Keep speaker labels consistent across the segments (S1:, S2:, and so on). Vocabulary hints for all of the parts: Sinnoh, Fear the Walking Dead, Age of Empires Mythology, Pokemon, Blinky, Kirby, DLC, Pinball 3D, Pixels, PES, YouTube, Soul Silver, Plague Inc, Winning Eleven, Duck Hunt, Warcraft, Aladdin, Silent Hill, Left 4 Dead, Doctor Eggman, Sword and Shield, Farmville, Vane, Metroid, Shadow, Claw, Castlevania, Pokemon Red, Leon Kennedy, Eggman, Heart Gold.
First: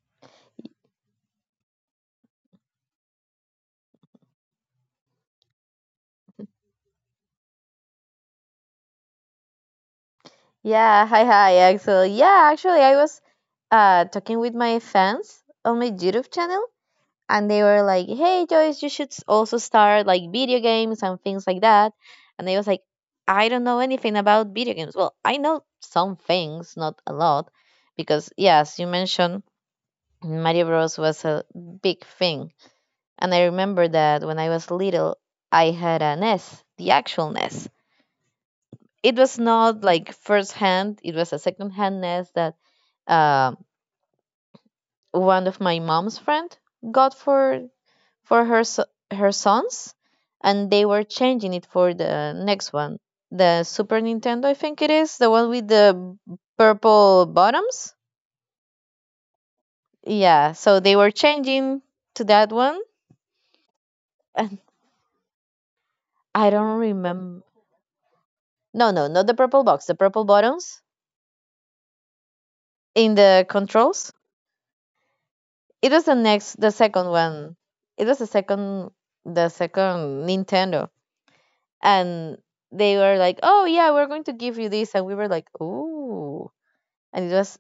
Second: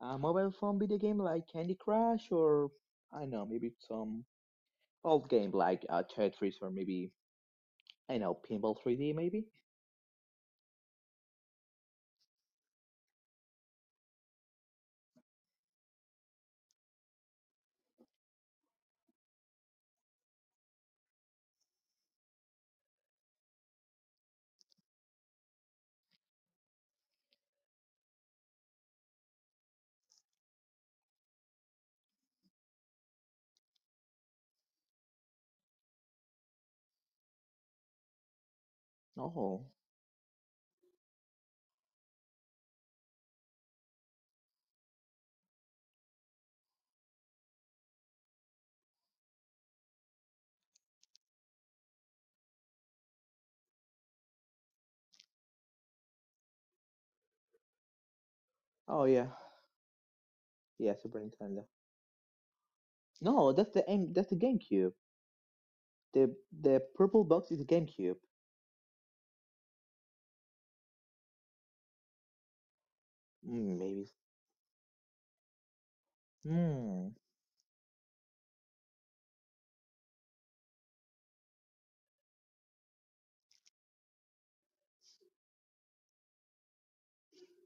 S1: mobile phone video game like Candy Crush or I don't know maybe some old game like Tetris or maybe I don't know Pinball 3D maybe.
S2: Yeah, hi, hi, Axel. Yeah, actually, I was talking with my fans on my YouTube channel, and they were like, "Hey, Joyce, you should also start like video games and things like that." And I was like, "I don't know anything about video games. Well, I know some things, not a lot, because yes, you mentioned Mario Bros was a big thing, and I remember that when I was little, I had a NES, the actual NES. It was
S1: Oh,
S2: not like first hand; it was a second hand NES that." Uh, one of my mom's friend got for her her sons, and they were changing it for the next one, the Super Nintendo, I think it is, the one with the purple bottoms.
S1: oh, yeah,
S2: Yeah, so
S1: yeah,
S2: they were
S1: Super Nintendo.
S2: changing to that one,
S1: No, that's the M. That's the
S2: and
S1: GameCube. The
S2: I don't
S1: purple
S2: remember.
S1: box is a GameCube.
S2: No, no, not the purple box, the purple bottoms in the
S1: Mm, maybe.
S2: controls. It was the next, the
S1: Hmm.
S2: second one. It was the second Nintendo. And they were like, "Oh yeah, we're going to give you this," and we were like, "Ooh!" And it was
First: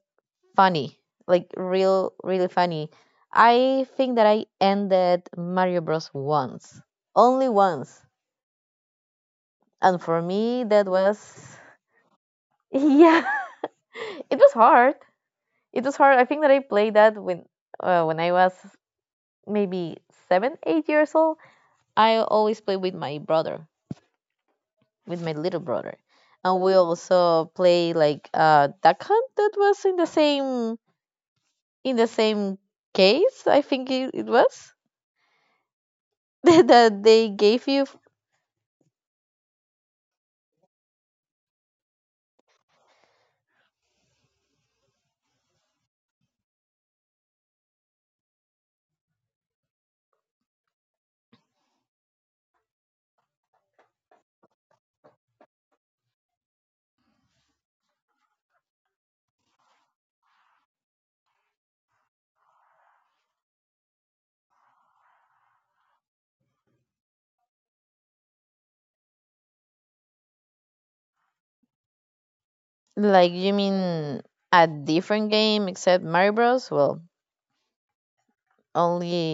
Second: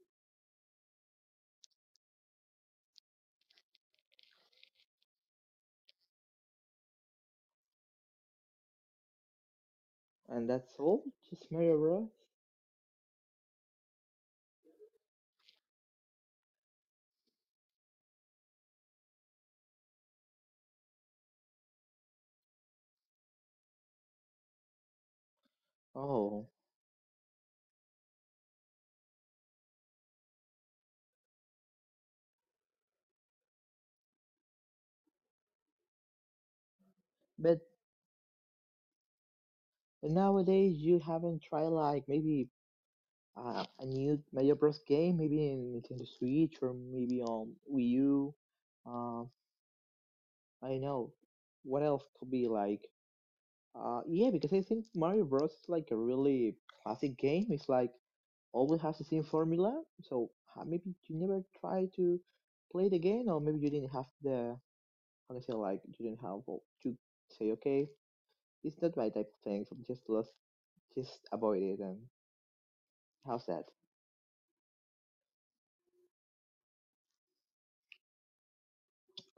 S2: funny, like real, really funny. I think that I ended Mario Bros once, only once, and for
S1: And
S2: me
S1: that's
S2: that
S1: all. Just
S2: was
S1: Mario Bros.
S2: yeah, it was hard. It was hard. I think that I played that when I was maybe 7, 8 years old. I always played with my little brother.
S1: Oh,
S2: And we also play like duck hunt that was in the same case, I think it was that they
S1: but
S2: gave you,
S1: nowadays you haven't tried like maybe a new Mario Bros. Game, maybe in Nintendo Switch or maybe on Wii U. Uh, I don't know. What else could be like? Yeah, because I think Mario Bros is like a really classic game. It's like always has the same formula. So maybe you never try to play it again, or maybe you didn't have the how to say like you didn't have well, to say okay, it's not my type of thing. So just let's just avoid it. And
S2: like
S1: how's
S2: you
S1: that?
S2: mean a different game except Mario Bros? Well,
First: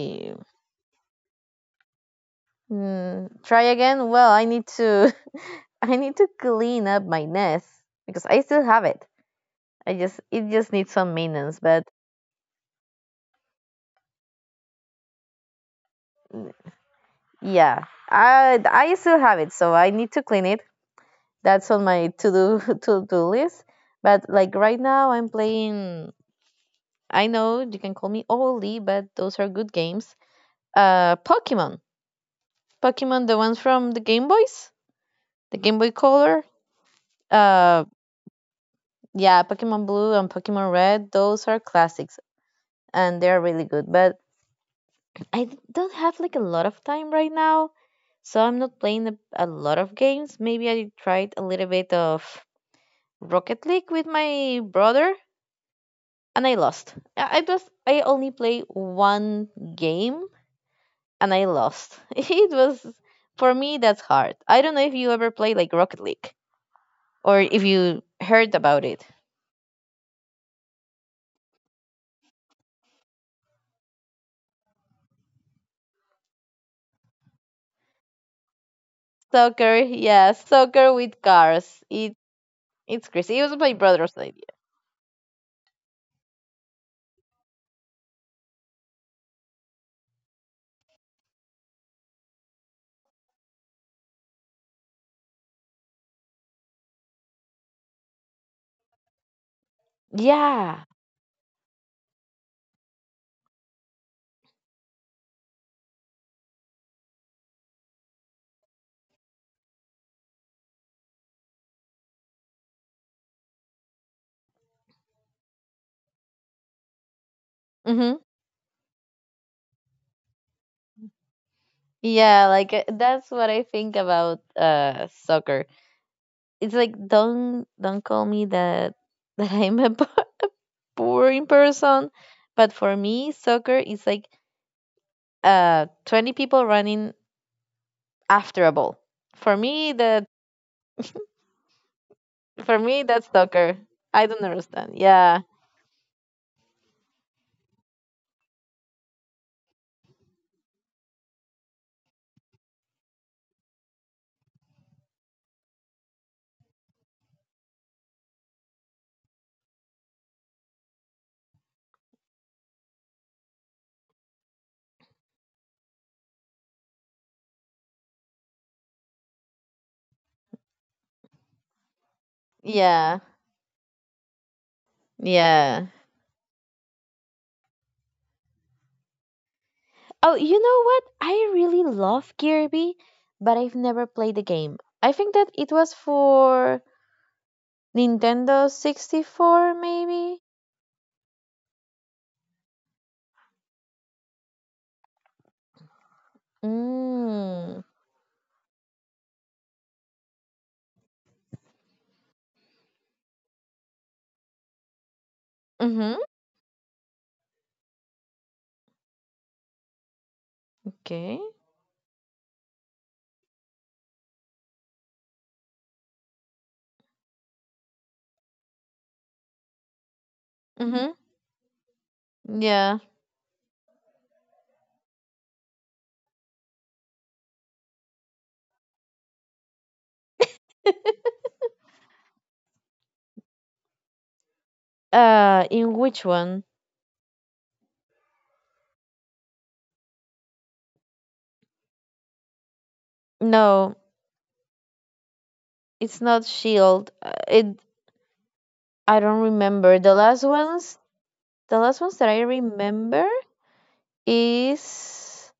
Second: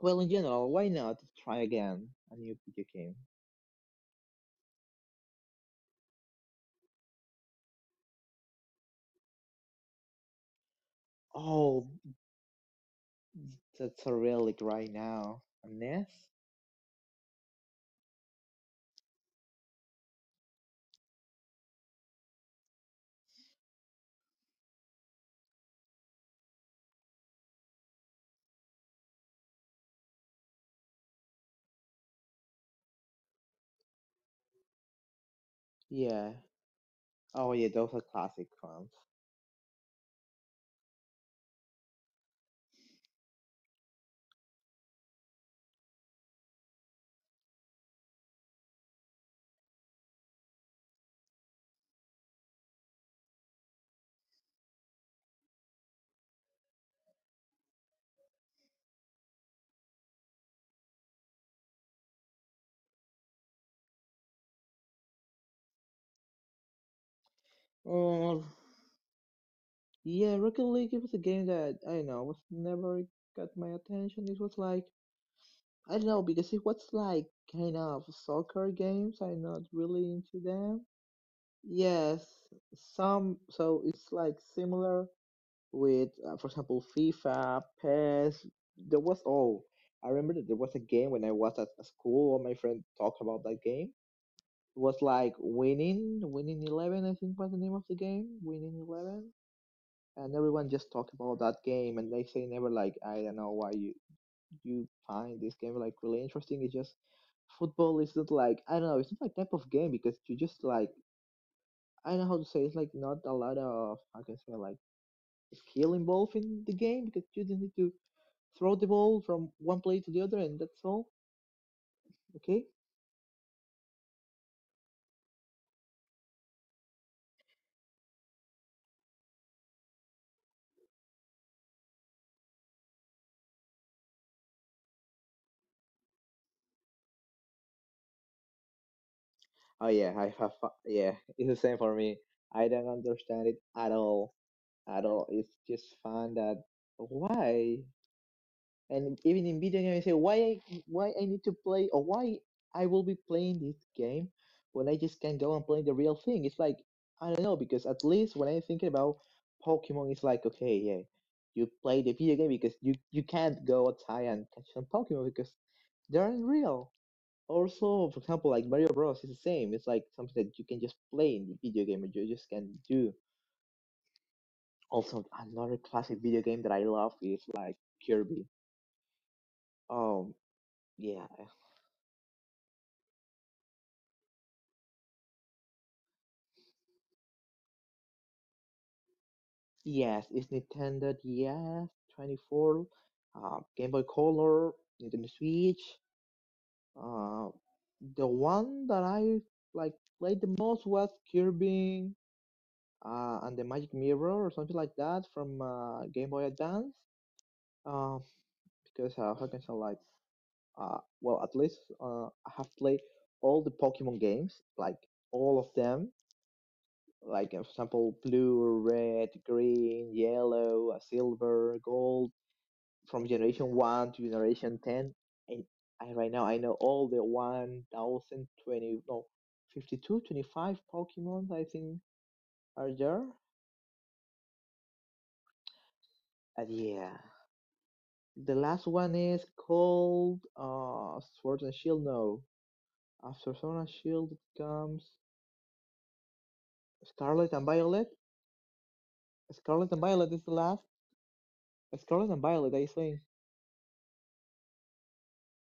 S1: Well, in general, why not try again a new video game?
S2: try again. Well, I need to I need to clean up my nest because I still have it. I just it just needs some maintenance, but
S1: Oh, that's a relic right now. A NES?
S2: mm, yeah, I still have it, so I need to clean it, that's on my to do to do list. But like right now, I'm playing. I know you can call me oldie, but those are good games. Uh, Pokemon, Pokemon, the ones from the Game Boys, the Game Boy
S1: Yeah.
S2: Color.
S1: Oh yeah,
S2: Uh,
S1: those are classic ones.
S2: yeah, Pokemon Blue and Pokemon Red. Those are classics, and they're really good. But I don't have like a lot of time right now, so I'm not playing a lot of games. Maybe I tried a little bit of Rocket League with my brother and I lost. I only play one game and I lost. It was, for me, that's hard. I don't know if you ever play like Rocket League or if you
S1: Oh.
S2: heard about it.
S1: Yeah, Rocket League was a game that I don't know was never got my attention. It was like I don't know because it was like kind of soccer games. I'm not
S2: Soccer,
S1: really into
S2: yeah,
S1: them.
S2: soccer with cars.
S1: Yes,
S2: It's
S1: some
S2: crazy. It was
S1: so
S2: my
S1: it's
S2: brother's
S1: like
S2: idea.
S1: similar with for example FIFA, PES. There was oh, I remember that there was a game when I was at school. All my friend talked about that game. It was like winning eleven. I think was the name of the game. Winning eleven and everyone just
S2: Yeah.
S1: talk about that game and they say never like I don't know why you find this game like really interesting. It's just football isn't like I don't know it's not my type of game because you just like I don't know how to say. It's like not a lot of I can say like skill involved in the game because you just need to
S2: Mhm.
S1: throw the ball from one play to the other and that's all.
S2: Yeah,
S1: Okay.
S2: like that's what I think about soccer. It's like don't call me that that I'm a boring person, but for me soccer is like 20 people running after a ball. for
S1: Oh
S2: me
S1: yeah, I
S2: that
S1: have, yeah, it's the same for me. I
S2: for
S1: don't
S2: me, that's
S1: understand it
S2: soccer.
S1: at all
S2: I don't understand. Yeah,
S1: it's just fun that why. And even in video games, I say why I need to play or why I will be playing this game when I just can go and play the real thing. It's like I don't know because at least when I'm thinking about Pokemon, it's like okay, yeah, you play the video game because you can't go outside and catch some Pokemon because they aren't real. Also, for example, like Mario Bros. Is the same. It's like something that you can just play in the video game and you just can do.
S2: yeah,
S1: Also, another
S2: yeah.
S1: classic video game that I love is like Kirby. Um,
S2: Oh, you know what?
S1: yeah.
S2: I really love Kirby, but I've never played the game. I think that it was for Nintendo 64,
S1: Yes, it's
S2: maybe?
S1: Nintendo DS, 24, Game Boy Color, Nintendo Switch. Uh,
S2: Mm.
S1: the one that I like played the most was Kirby and the Magic Mirror or something like that from
S2: Mm-hmm.
S1: Game Boy Advance. Uh, because how can I say like, well,
S2: Okay.
S1: at least I have played all the Pokemon games, like all of them. Like for example, blue, red, green, yellow,
S2: Mm-hmm.
S1: silver, gold
S2: Yeah.
S1: from generation one to generation 10. And I right now I know all the 1,020 no 5,225 Pokemon I think are there.
S2: In which
S1: And
S2: one?
S1: yeah, the last one is called Sword and Shield. No, after Sword and
S2: No,
S1: Shield it comes
S2: it's not Shield.
S1: Scarlet and
S2: It
S1: Violet.
S2: I don't
S1: Scarlet and
S2: remember the
S1: Violet is the
S2: last
S1: last.
S2: one. The last ones
S1: Scarlet
S2: that
S1: and
S2: I
S1: Violet, I think.
S2: remember is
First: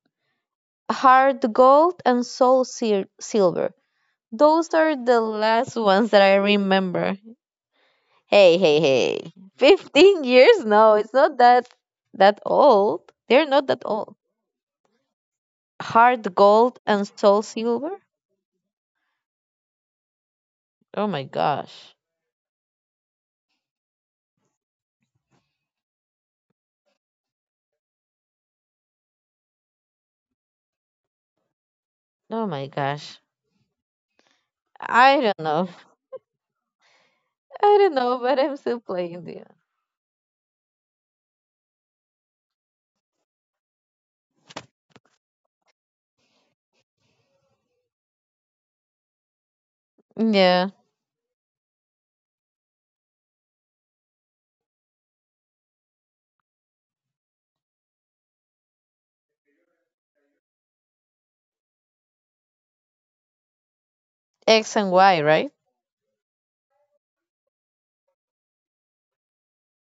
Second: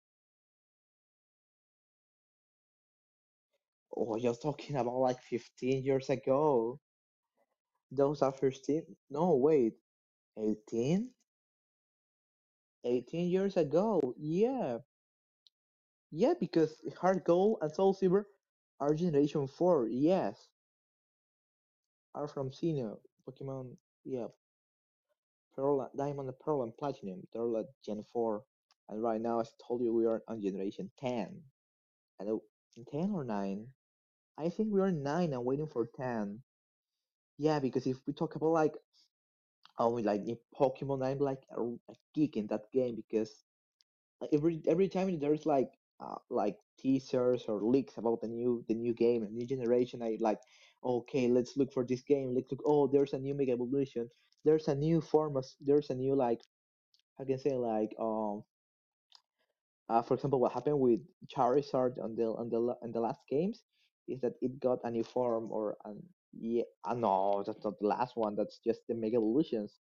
S2: Heart Gold and Soul Silver.
S1: Oh, you're
S2: Those
S1: talking about
S2: are
S1: like
S2: the last
S1: 15 years
S2: ones that I
S1: ago.
S2: remember.
S1: Those are
S2: Hey, hey,
S1: 15.
S2: hey.
S1: No, wait,
S2: 15 years? No,
S1: 18.
S2: it's not that old.
S1: 18
S2: They're
S1: years
S2: not that
S1: ago.
S2: old.
S1: Yeah.
S2: Heart
S1: Yeah, because
S2: Gold and
S1: Heart
S2: Soul
S1: Gold and Soul
S2: Silver?
S1: Silver are Generation 4. Yes.
S2: Oh my gosh.
S1: Are from Sinnoh, Pokemon. Yeah. Pearl, Diamond, Pearl, and Platinum. They're like Gen 4. And right now, as I told you, we are on Generation 10. And oh,
S2: Oh my
S1: 10
S2: gosh.
S1: or 9? I think we are
S2: I
S1: 9
S2: don't
S1: and waiting
S2: know.
S1: for 10. Yeah,
S2: I
S1: because
S2: don't
S1: if we
S2: know,
S1: talk
S2: but
S1: about
S2: I'm
S1: like,
S2: still playing the.
S1: oh, like in Pokemon, I'm like a geek in that game because like, every time there's like teasers or leaks about the new game and new generation I like
S2: Yeah.
S1: okay, let's look for this game, let's look, oh, there's a new mega evolution, there's a new form of there's a new like I can say like for example what happened with charizard on the last games is that it
S2: X
S1: got a
S2: and
S1: new
S2: Y,
S1: form
S2: right?
S1: or an yeah no that's not the last one, that's just the mega evolutions.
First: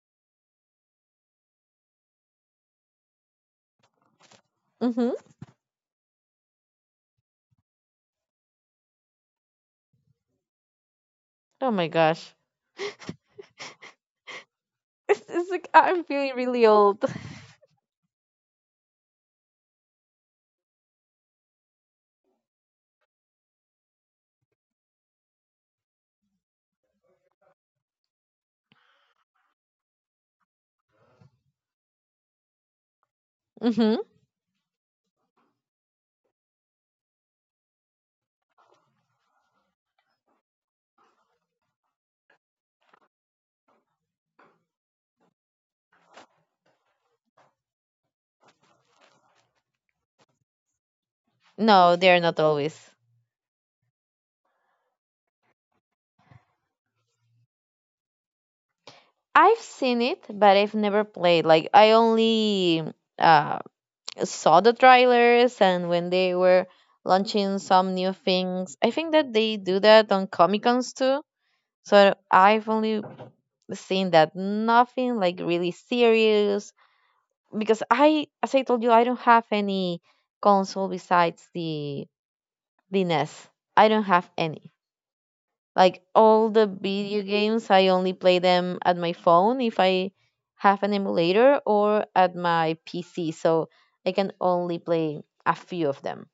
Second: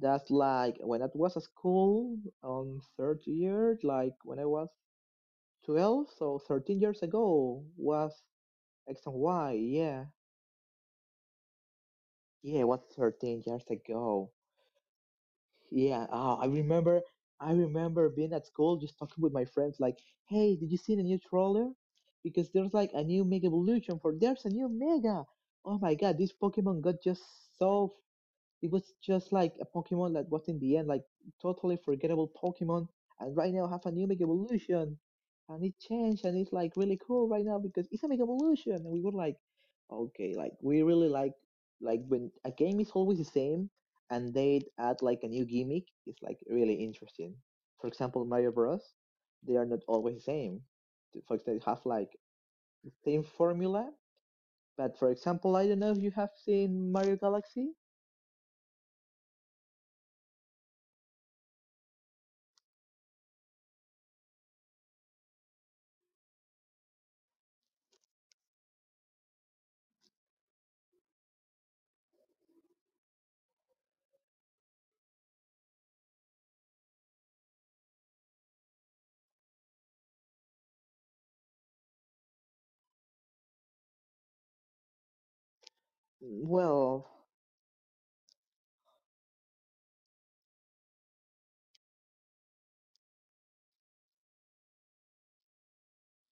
S1: That's like when I was at school on third year, like when I was
S2: Mm-hmm.
S1: 12, so 13 years ago was X and Y. Yeah,
S2: Oh my gosh.
S1: yeah, it was 13 years ago.
S2: It's like I'm
S1: Yeah,
S2: feeling
S1: oh, I
S2: really
S1: remember.
S2: old.
S1: I remember being at school just talking with my friends, like, "Hey, did you see the new trawler? Because there's like a new Mega Evolution for there's a new Mega. Oh my God, this Pokemon got just so it was just like a Pokemon that was in the end like totally forgettable Pokemon, and right now have a
S2: Hmm.
S1: new Mega Evolution, and it changed and it's like really cool right now because it's a Mega Evolution, and we were like, okay, like we really like when a game is always the same and they add like a new gimmick, it's like really interesting. For example, Mario Bros. They are not always the same. For example, they have
S2: No,
S1: like
S2: they're not always.
S1: the same formula, but for example, I don't know if you have seen Mario Galaxy.
S2: I've seen it, but I've never played. Like I only uh, saw the trailers and when they were launching some new things. I think that they do that on Comic Cons too. So I've only seen that. Nothing like really serious because I, as I told you, I don't have any console besides the NES. I don't have any. Like all the
S1: Well,
S2: video games, I only play them at my phone if I have an emulator or at my PC. So I can only play a few of them.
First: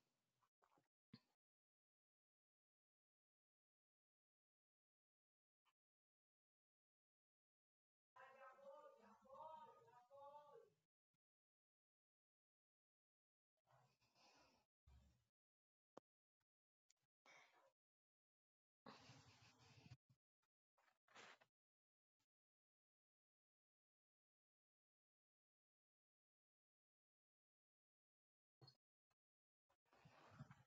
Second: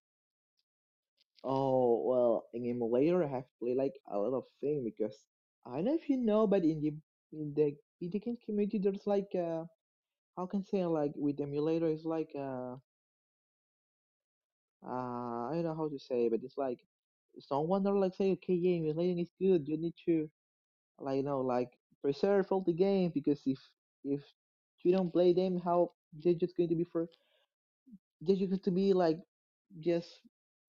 S1: oh, well, in emulator, I have played like a lot of things because I don't know if you know, but in the in the video game community, there's like how can I say, like with emulator, it's like uh, I don't know how to say, but it's like someone are like say, okay, yeah, emulating is good. You need to like you know like preserve all the game because if if you don't play them, how they're just going to be for they're just going to be like yes,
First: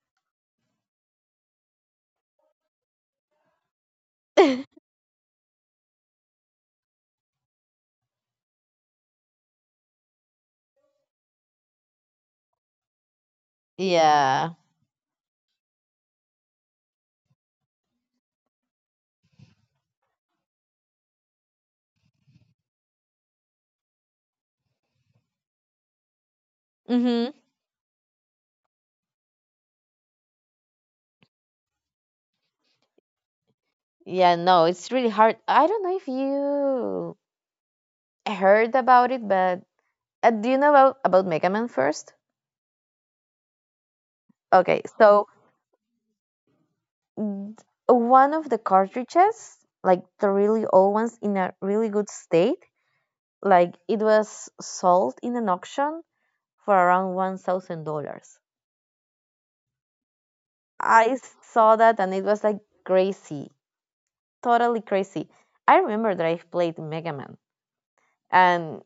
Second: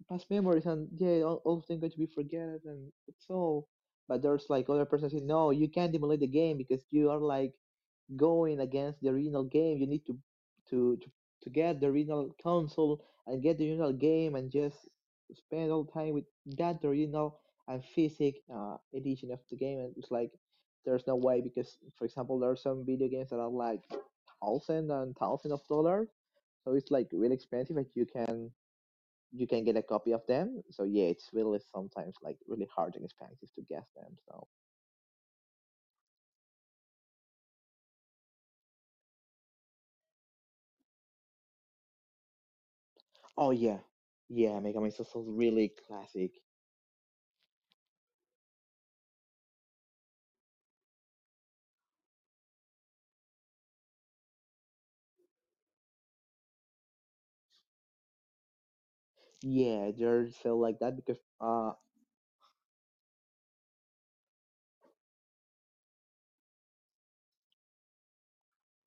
S1: past memories and yeah, all things going to be forgotten and it's all. But there's like other person saying, no, you can't emulate the game because you are like going against the original game. You need to to to, to get the original console and get the original game and
S2: Yeah.
S1: just spend all time with that original and physic edition of the game. And it's like there's no way because, for example, there are some video games that are like thousand and thousand of dollars. So it's like really
S2: Mhm.
S1: expensive, and you can get a copy of them. So yeah, it's really sometimes like really hard and expensive to get them.
S2: Yeah,
S1: So
S2: no, it's really hard. I don't know if you heard about it, but do you know about Mega Man first?
S1: oh yeah, yeah, Mega
S2: Okay,
S1: Man Soul is
S2: so
S1: really classic.
S2: Mm, one of the cartridges, like the really old ones in a really good state, like it was sold in an auction for around $1,000.
S1: Yeah, they're so like that
S2: I
S1: because
S2: saw that and it was like crazy, totally crazy. I remember that I played Mega Man and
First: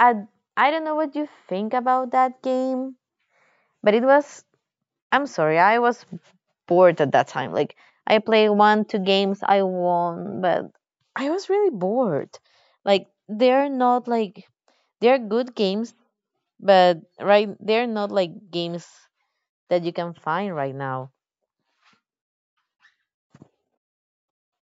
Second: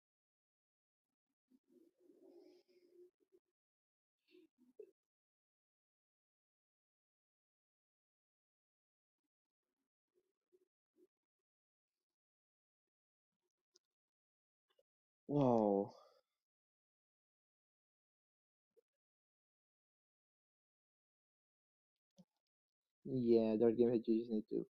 S2: I, I don't know what you think about that game, but it was, I'm sorry, I was bored at that time. Like I play one, two games, I won, but I was really bored. Like they're not like they're good games,
S1: whoa,
S2: but right, they're not like games that you can find right now.
S1: yeah, they're games that you just need to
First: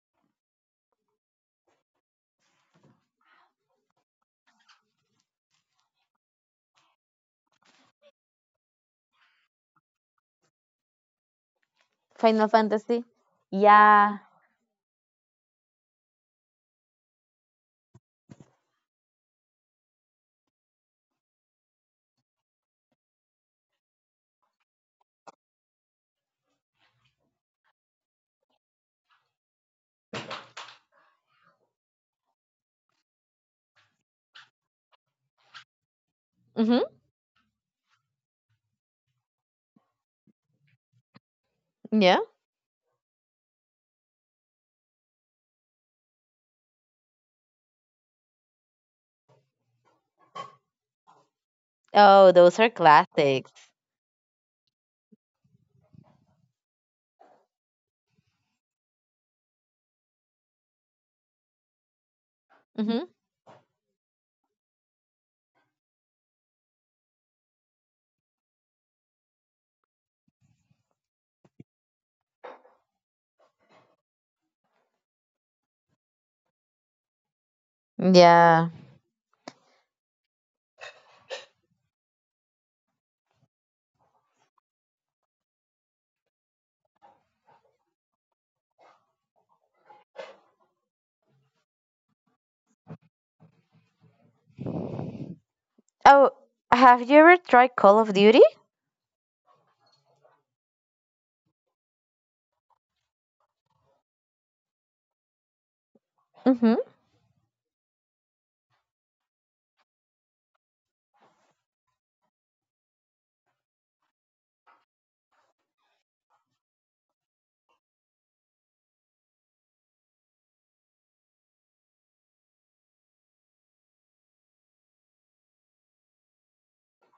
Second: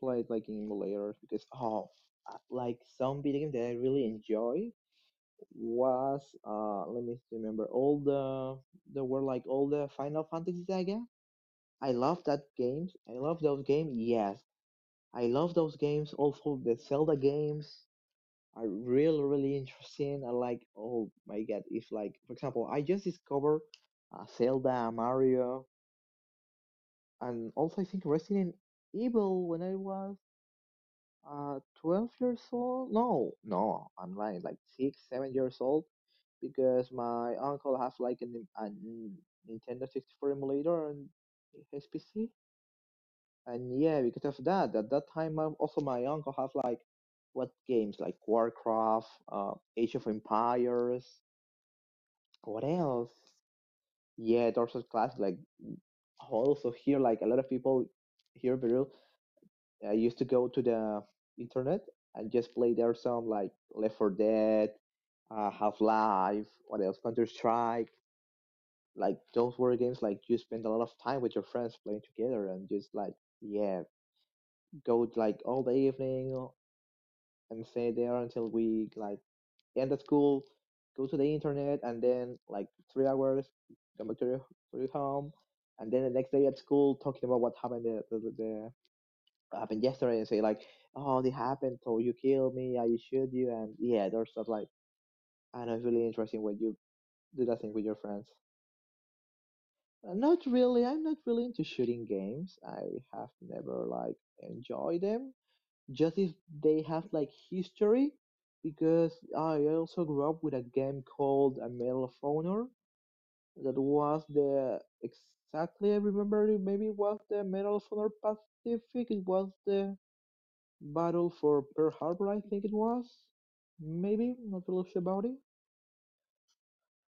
S1: play it like in emulators because oh like some video game that I really enjoy was let me remember all the there were like all the Final Fantasy Saga. I love that
S2: Final
S1: games.
S2: Fantasy?
S1: I love those games.
S2: Yeah.
S1: Yes, I love those games. Also, the Zelda games are really, really interesting. I like, oh my god, if like, for example, I just discovered Zelda, Mario, and also I think Resident Evil when I was 12 years old. No, no, I'm lying, like six, 7 years old,
S2: Mm-hmm.
S1: because my uncle has like a Nintendo 64 emulator on his
S2: Yeah.
S1: PC. And yeah, because of that, at that time, also my uncle has like what games like Warcraft, Age of Empires,
S2: Oh, those
S1: what
S2: are
S1: else?
S2: classics.
S1: Yeah, Dorset Classic. Like also here, like a lot of people here in Peru used to go to the internet and just play there
S2: Mm-hmm.
S1: some like Left 4 Dead, Half Life, what else? Counter Strike. Like those were games like you spend a lot of time with your friends playing together and just like yeah, go like all the evening and stay there until
S2: Yeah.
S1: we like end the school, go to the internet, and then like 3 hours, come back to your home, and then the next day at school talking about what happened the, what happened yesterday and say like, oh, this happened, so you killed me, I shoot you, and yeah, there's stuff like I know it's really
S2: Oh,
S1: interesting when you
S2: have you ever
S1: do that thing
S2: tried
S1: with your
S2: Call of
S1: friends.
S2: Duty?
S1: Not really. I'm not really into shooting games. I have never like enjoyed them. Just if
S2: Mm-hmm.
S1: they have like history because I also grew up with a game called a Medal of Honor that was the exactly I remember it, maybe it was the Medal of Honor Pacific it was the battle for Pearl Harbor I think it was maybe not really sure about it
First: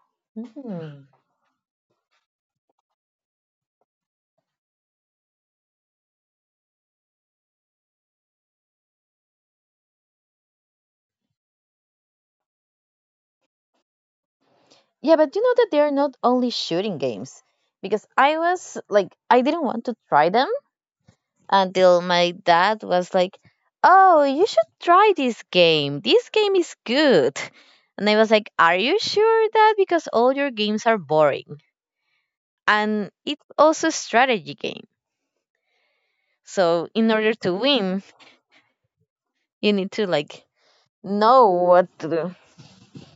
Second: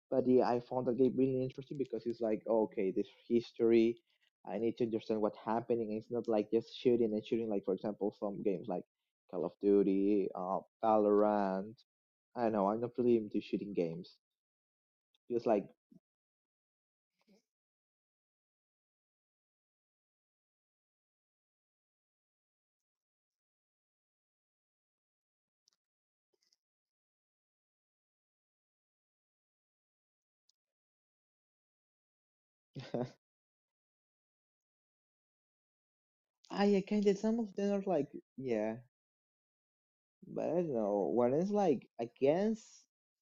S1: but yeah, I found that
S2: Mm-hmm.
S1: game really interesting because it's like, okay, this history, I need to understand what's happening. It's not like just shooting and shooting, like for example, some games like Call of Duty, Valorant. I don't know, I'm not really into shooting games.
S2: Yeah, but you
S1: It's
S2: know
S1: like,
S2: that they're not only shooting games. Because I was like, I didn't want to try them until my dad was like, "Oh, you should try this game. This game is good." And I was like, "Are you sure, dad? Because all your games are boring." And it's also a strategy game.
S1: I yeah,
S2: So,
S1: kind
S2: in
S1: of some
S2: order
S1: of
S2: to
S1: them are like,
S2: win,
S1: yeah,
S2: you need to
S1: but
S2: like
S1: I don't know. When it's
S2: know
S1: like
S2: what to
S1: against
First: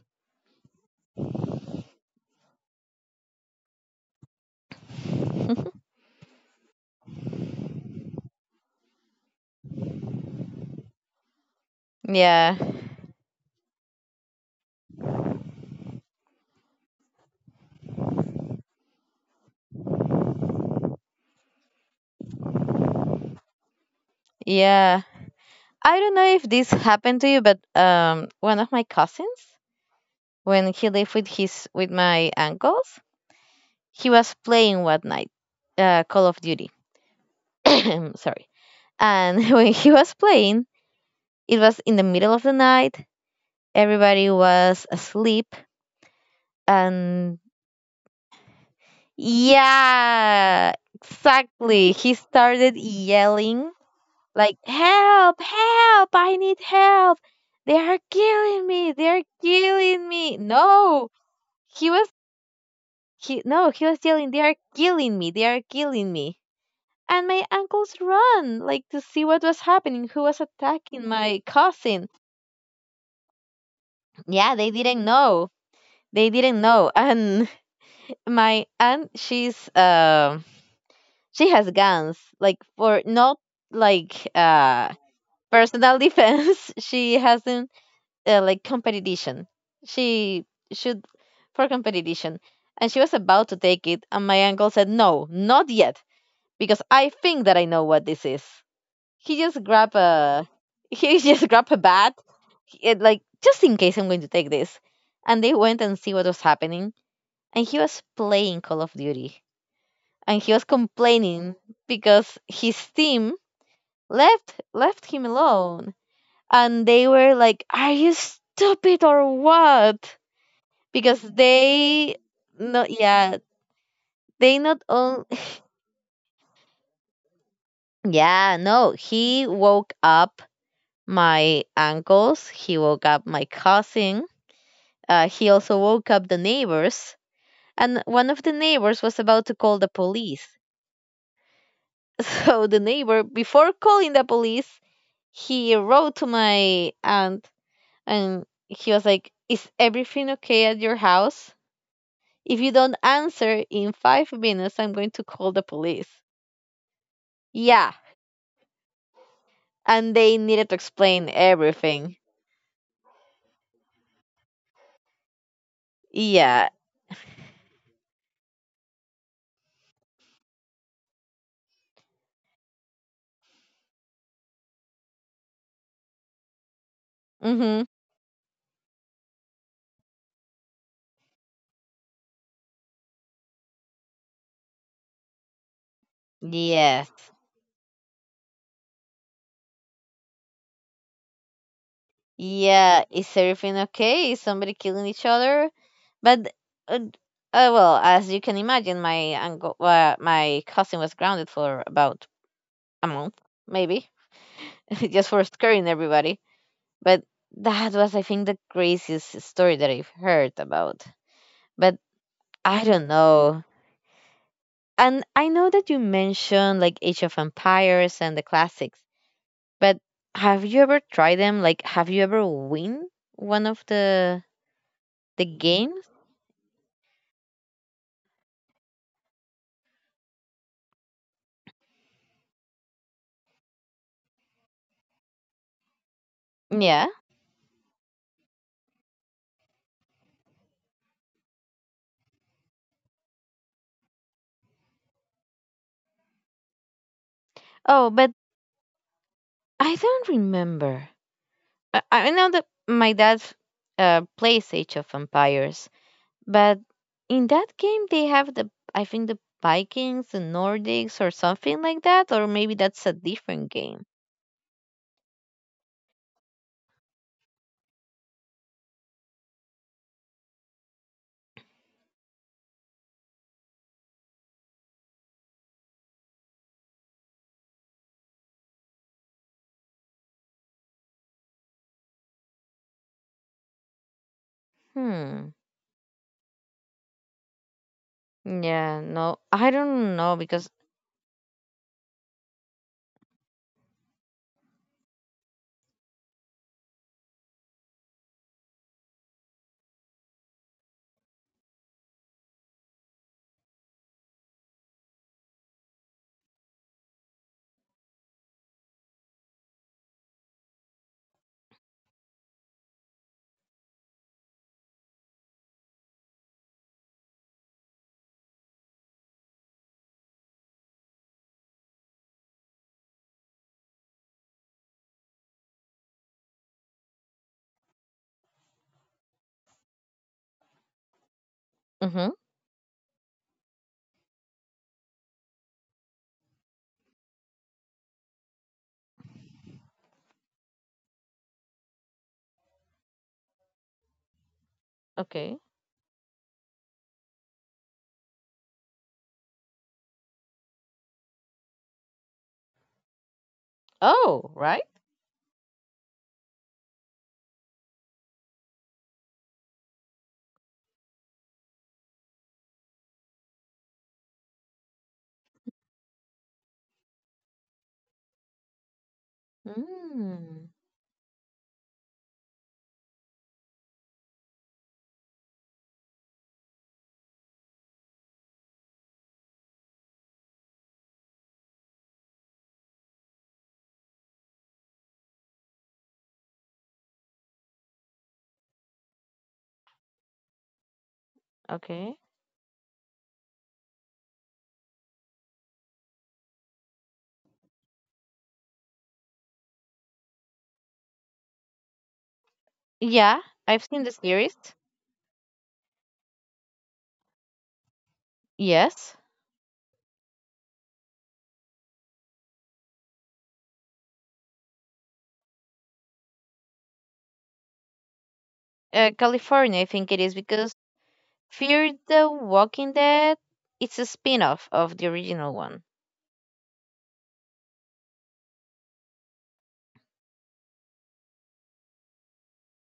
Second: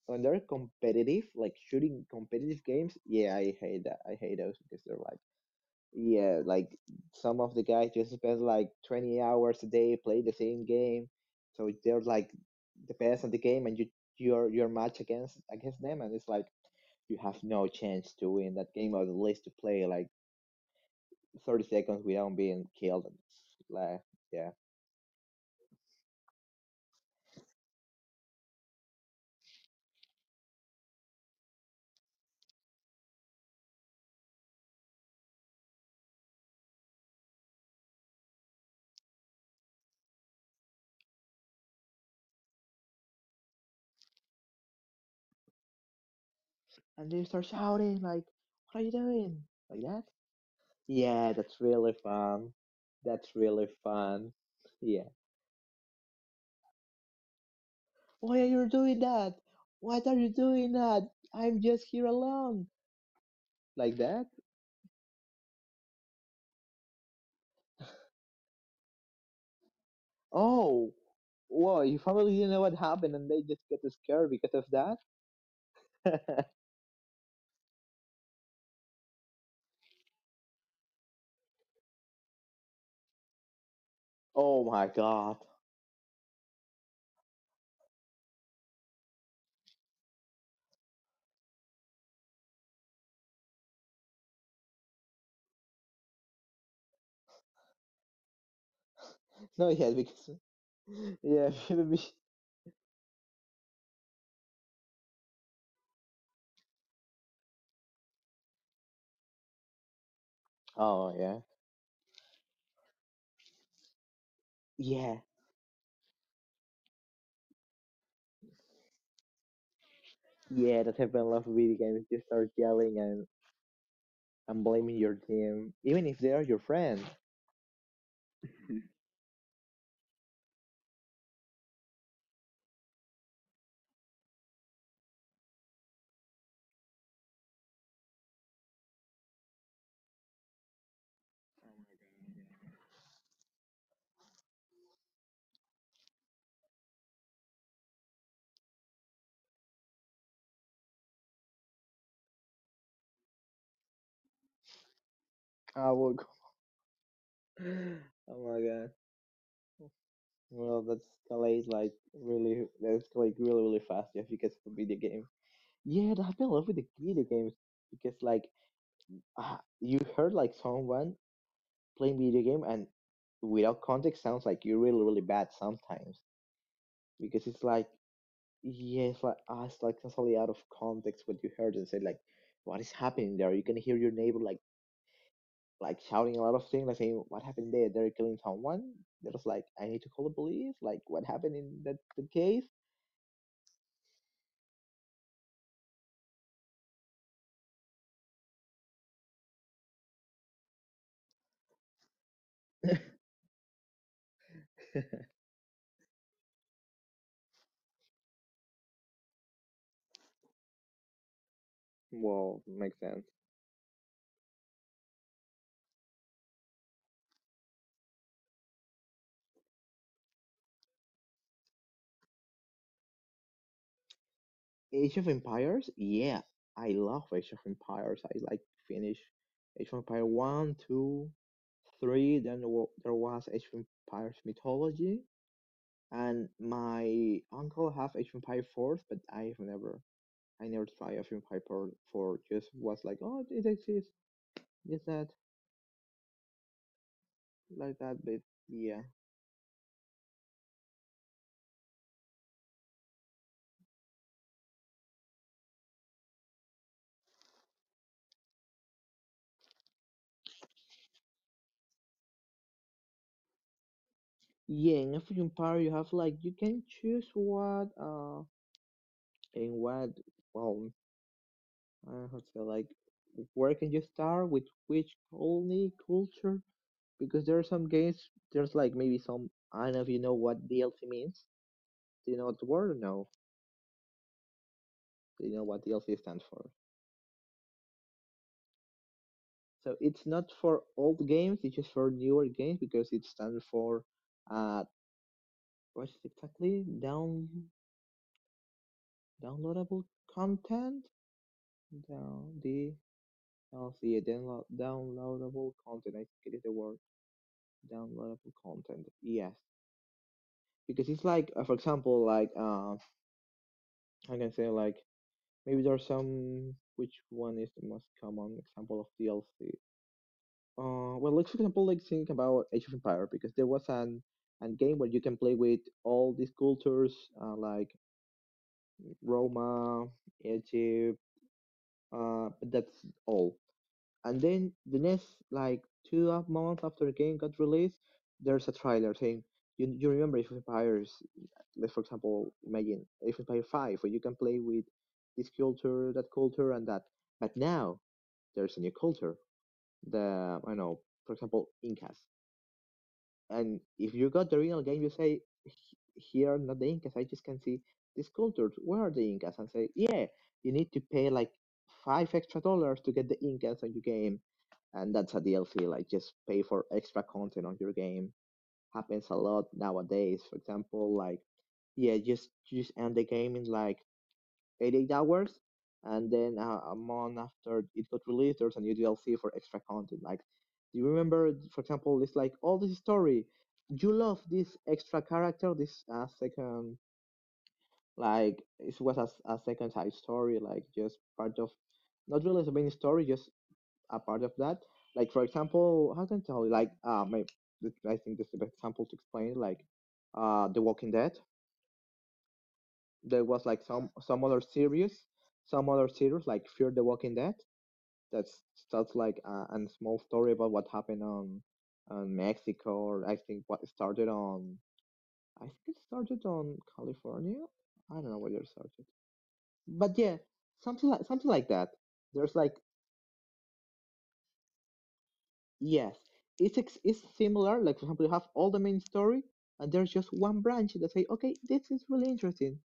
S1: when they're competitive, like shooting competitive games, yeah, I hate that. I hate those because they're like
S2: do.
S1: yeah, like some of the guys just spend like 20 hours a day play the same game. So they're like
S2: Yeah,
S1: the best in the game and you your match against them and it's like you have no chance to win that game or at least to play like 30 seconds without being killed. And it's like yeah.
S2: yeah. I don't know if this happened to you, but one of my cousins, when he lived with his with my uncles, he was playing one night Call of Duty. Sorry. And when he was playing, it was in the middle of the night. Everybody was asleep,
S1: And they
S2: and
S1: start shouting like what are you doing? Like that?
S2: yeah,
S1: Yeah, that's
S2: exactly.
S1: really
S2: He
S1: fun.
S2: started
S1: That's really
S2: yelling
S1: fun.
S2: like,
S1: Yeah.
S2: "Help! Help! I need help! They are
S1: Why are
S2: killing
S1: you
S2: me!
S1: doing
S2: They are
S1: that?
S2: killing
S1: What are you
S2: me!"
S1: doing that?
S2: No,
S1: I'm
S2: he
S1: just
S2: was
S1: here alone.
S2: he no, he was
S1: Like that?
S2: yelling, "They are killing me! They are killing me!" And my uncles run like to see what was happening, who was
S1: Oh,
S2: attacking my
S1: whoa, your
S2: cousin.
S1: family didn't know what happened and they just got scared because
S2: Yeah,
S1: of
S2: they didn't know. They
S1: that?
S2: didn't know. And my aunt, she has guns, like for not, like
S1: Oh my god.
S2: personal defense. She hasn't like competition. She should for competition. And she was about to take it, and my uncle said, "No, not yet, because I think that I know what this is." He just
S1: No, yeah,
S2: grab
S1: because.
S2: a he just
S1: Yeah,
S2: grab a
S1: maybe.
S2: bat, it, like just in case, I'm going to take this. And they went and see what was happening, and he was playing Call of Duty, and he was
S1: Oh, yeah.
S2: complaining because his team left
S1: Yeah,
S2: him alone. And they were like, "Are you stupid or what?"
S1: yeah, that
S2: Because
S1: happened a lot of video games.
S2: they,
S1: You start
S2: no,
S1: yelling and,
S2: yeah, they
S1: and
S2: not
S1: blaming your
S2: only.
S1: team, even if they are your friends.
S2: Yeah, no, he woke up my uncles, he woke up my cousin. He also woke up the neighbors, and one of the neighbors was about to call the police. So the neighbor, before calling the police, he wrote to my aunt and he was like, "Is everything okay at your house? If you don't answer in 5 minutes, I'm going to call the
S1: I
S2: police."
S1: will go.
S2: Yeah.
S1: Oh my god.
S2: And they needed to
S1: Well,
S2: explain everything.
S1: that escalate really, really fast if you get some video game. Yeah, I've been in love
S2: Yeah.
S1: with the video games because like you heard like someone playing video game and without context sounds like you're really, really bad sometimes because it's
S2: Mm-hmm.
S1: like yeah, it's like it's like totally out of context what you heard and said like what is happening there? You can hear your neighbor like shouting a lot of things like
S2: Yeah.
S1: saying what happened there? They're killing someone. They're just like I need to call the police. Like what happened in that case?
S2: Yeah, is everything okay? Is somebody killing each other? But uh, well, as you can imagine, my cousin was grounded for about a month, maybe, just for scaring everybody. But that was, I think, the craziest story that I've heard about. But
S1: Well,
S2: I
S1: makes
S2: don't
S1: sense.
S2: know. And I know that you mentioned like Age of Empires and the classics, but have you ever tried them? Like, have you ever win one of the
S1: Age of
S2: the
S1: Empires?
S2: games?
S1: Yeah, I love Age of Empires. I like finish Age of Empires 1, 2, 3. Then there was Age of Empires Mythology. And
S2: Yeah.
S1: my uncle have Age of Empires 4, but I never try Age of Empires 4. Four. Just was like, oh, it exists. It's that, like
S2: Oh,
S1: that,
S2: but
S1: but yeah.
S2: I don't remember. I know that my dad plays Age of Empires, but in that game they have the I think the Vikings, the Nordics, or something like that, or maybe that's a different game.
S1: Yeah, in Age of Empires, you have like, you can choose what, in what, well, how to say, like where can you start with which colony culture? Because there are some games, there's like maybe some I don't know if you know what DLC means. Do you know what the word? No. Do
S2: Hmm.
S1: you know what DLC stands for?
S2: Yeah. No, I
S1: So
S2: don't
S1: it's
S2: know
S1: not
S2: because.
S1: for old games, it's just for newer games because it stands for uh what is it exactly? Down downloadable content? Down the DLC downloadable content, I think it is the word downloadable content. Yes. Because it's like for example like I can say like maybe there are some which one is the most common example of DLC well like for example like think about Age of Empire because there was an and game where you can play with all these cultures like Roma, Egypt,
S2: Mm-hmm.
S1: but that's all. And then the next like two up months after the game got released, there's a trailer saying you remember if Empires, like for example, imagine if Empire 5, where you can play with this
S2: Okay.
S1: culture, that culture, and that. But now there's a new culture. The I know, for example, Incas. And if you
S2: Oh,
S1: got the
S2: right.
S1: real game, you say, "Here are not the Incas. I just can see these cultures. Where are the Incas? And say, yeah, you need to pay like five extra dollars to get the Incas on your game. And that's a DLC. Like just pay for extra content on your game. Happens a lot nowadays. For
S2: Hmm.
S1: example, like yeah, just end the game in like 88 hours and then a month after it got released there's a new DLC for extra content like do you remember for example it's like all this story you love this extra character this second like it was a second side story like just part of
S2: Okay.
S1: not really the main story just a part of that like for example how can I tell you like my I think this is the best example to explain like the Walking Dead
S2: Yeah,
S1: there was
S2: I've
S1: like
S2: seen the
S1: some some
S2: series.
S1: other series, some other series like Fear the Walking Dead that's
S2: Yes.
S1: starts like a small story about what happened on Mexico or I think what started on I think it started on California. I don't know where it started,
S2: California, I think it
S1: but
S2: is
S1: yeah,
S2: because.
S1: something like
S2: Fear
S1: that.
S2: the
S1: There's like
S2: Walking Dead. It's a spin-off of the original one.
S1: yes, it's similar. Like for example, you have all the main story, and there's just one branch that say, okay, this is really interesting.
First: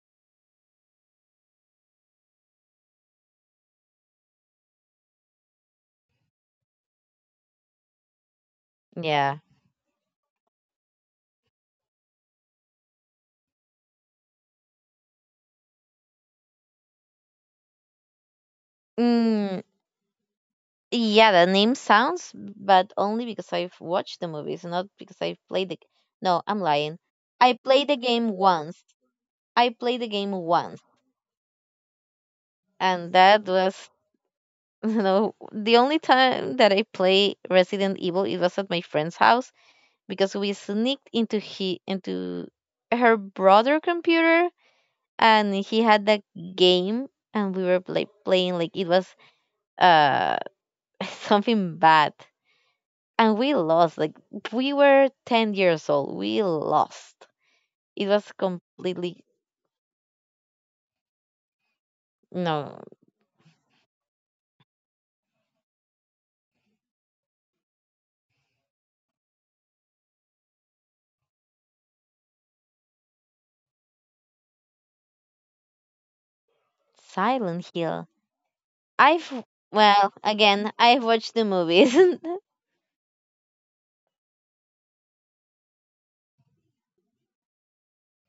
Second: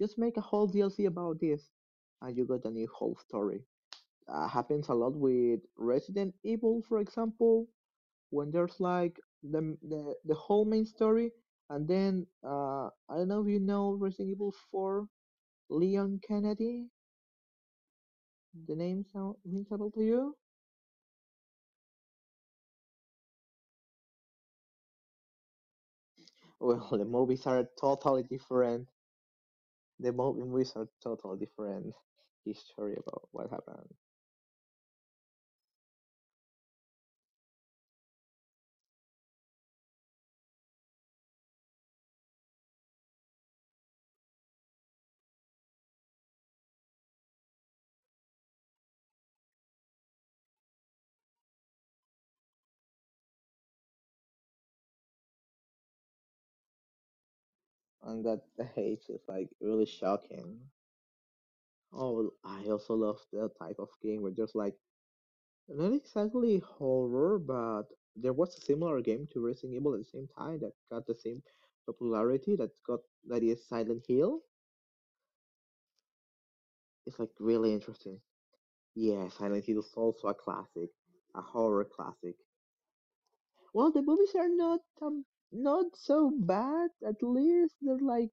S1: Just make a whole DLC about this, and you got a new whole story. Happens a lot with Resident Evil, for example, when there's like
S2: Yeah.
S1: the whole main story, and then I don't know if you know Resident Evil 4, Leon Kennedy. The name sound
S2: Mm,
S1: reasonable to you?
S2: yeah, the name sounds, but only because I've watched the movies, not because I've played the. No, I'm
S1: Well,
S2: lying.
S1: the movies
S2: I
S1: are
S2: played the
S1: totally
S2: game once.
S1: different.
S2: I played the
S1: The
S2: game
S1: movies
S2: once,
S1: are totally different history
S2: and
S1: about what
S2: that was
S1: happened,
S2: you know the only time that I play Resident Evil. It was at my friend's house because we sneaked into her brother computer, and he had that game, and we were playing like it was uh something bad, and we lost. Like we were 10 years old, we lost. It
S1: and
S2: was
S1: that the hate is
S2: completely.
S1: like really shocking. Oh, I
S2: No.
S1: also love the type of game where there's like not exactly horror, but there was a similar game to Resident Evil at the same time that got the same popularity that got that is Silent Hill. It's like really
S2: Silent Hill,
S1: interesting. Yeah,
S2: i've
S1: Silent Hill is
S2: well
S1: also a
S2: again,
S1: classic,
S2: I've watched
S1: a
S2: the
S1: horror
S2: movies.
S1: classic. Well, the movies are not so bad. At least they're like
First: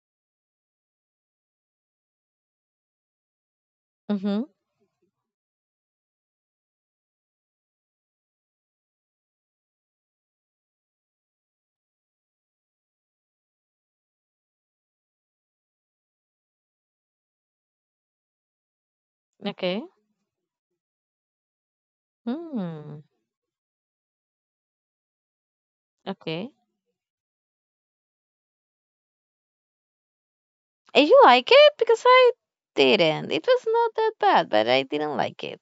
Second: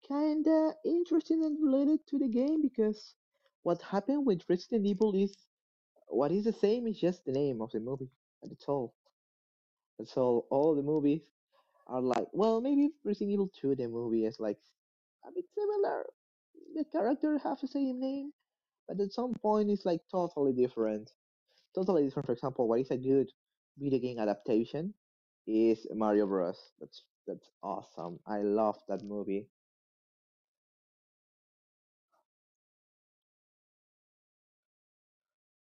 S1: kinda interesting and related to the game because what happened
S2: Mm-hmm.
S1: with Resident Evil is what is the same is just the name of the movie. That's all. That's all. All the movies are like well maybe Resident Evil 2 the movie is like a bit similar. The character have the same name, but at some point
S2: Okay.
S1: it's like totally different. Totally different. For example, what is a
S2: Hmm.
S1: good video game adaptation is Mario
S2: Okay.
S1: Bros. That's awesome. I love that movie.
S2: And you like it because I didn't it was not that bad, but I didn't like it.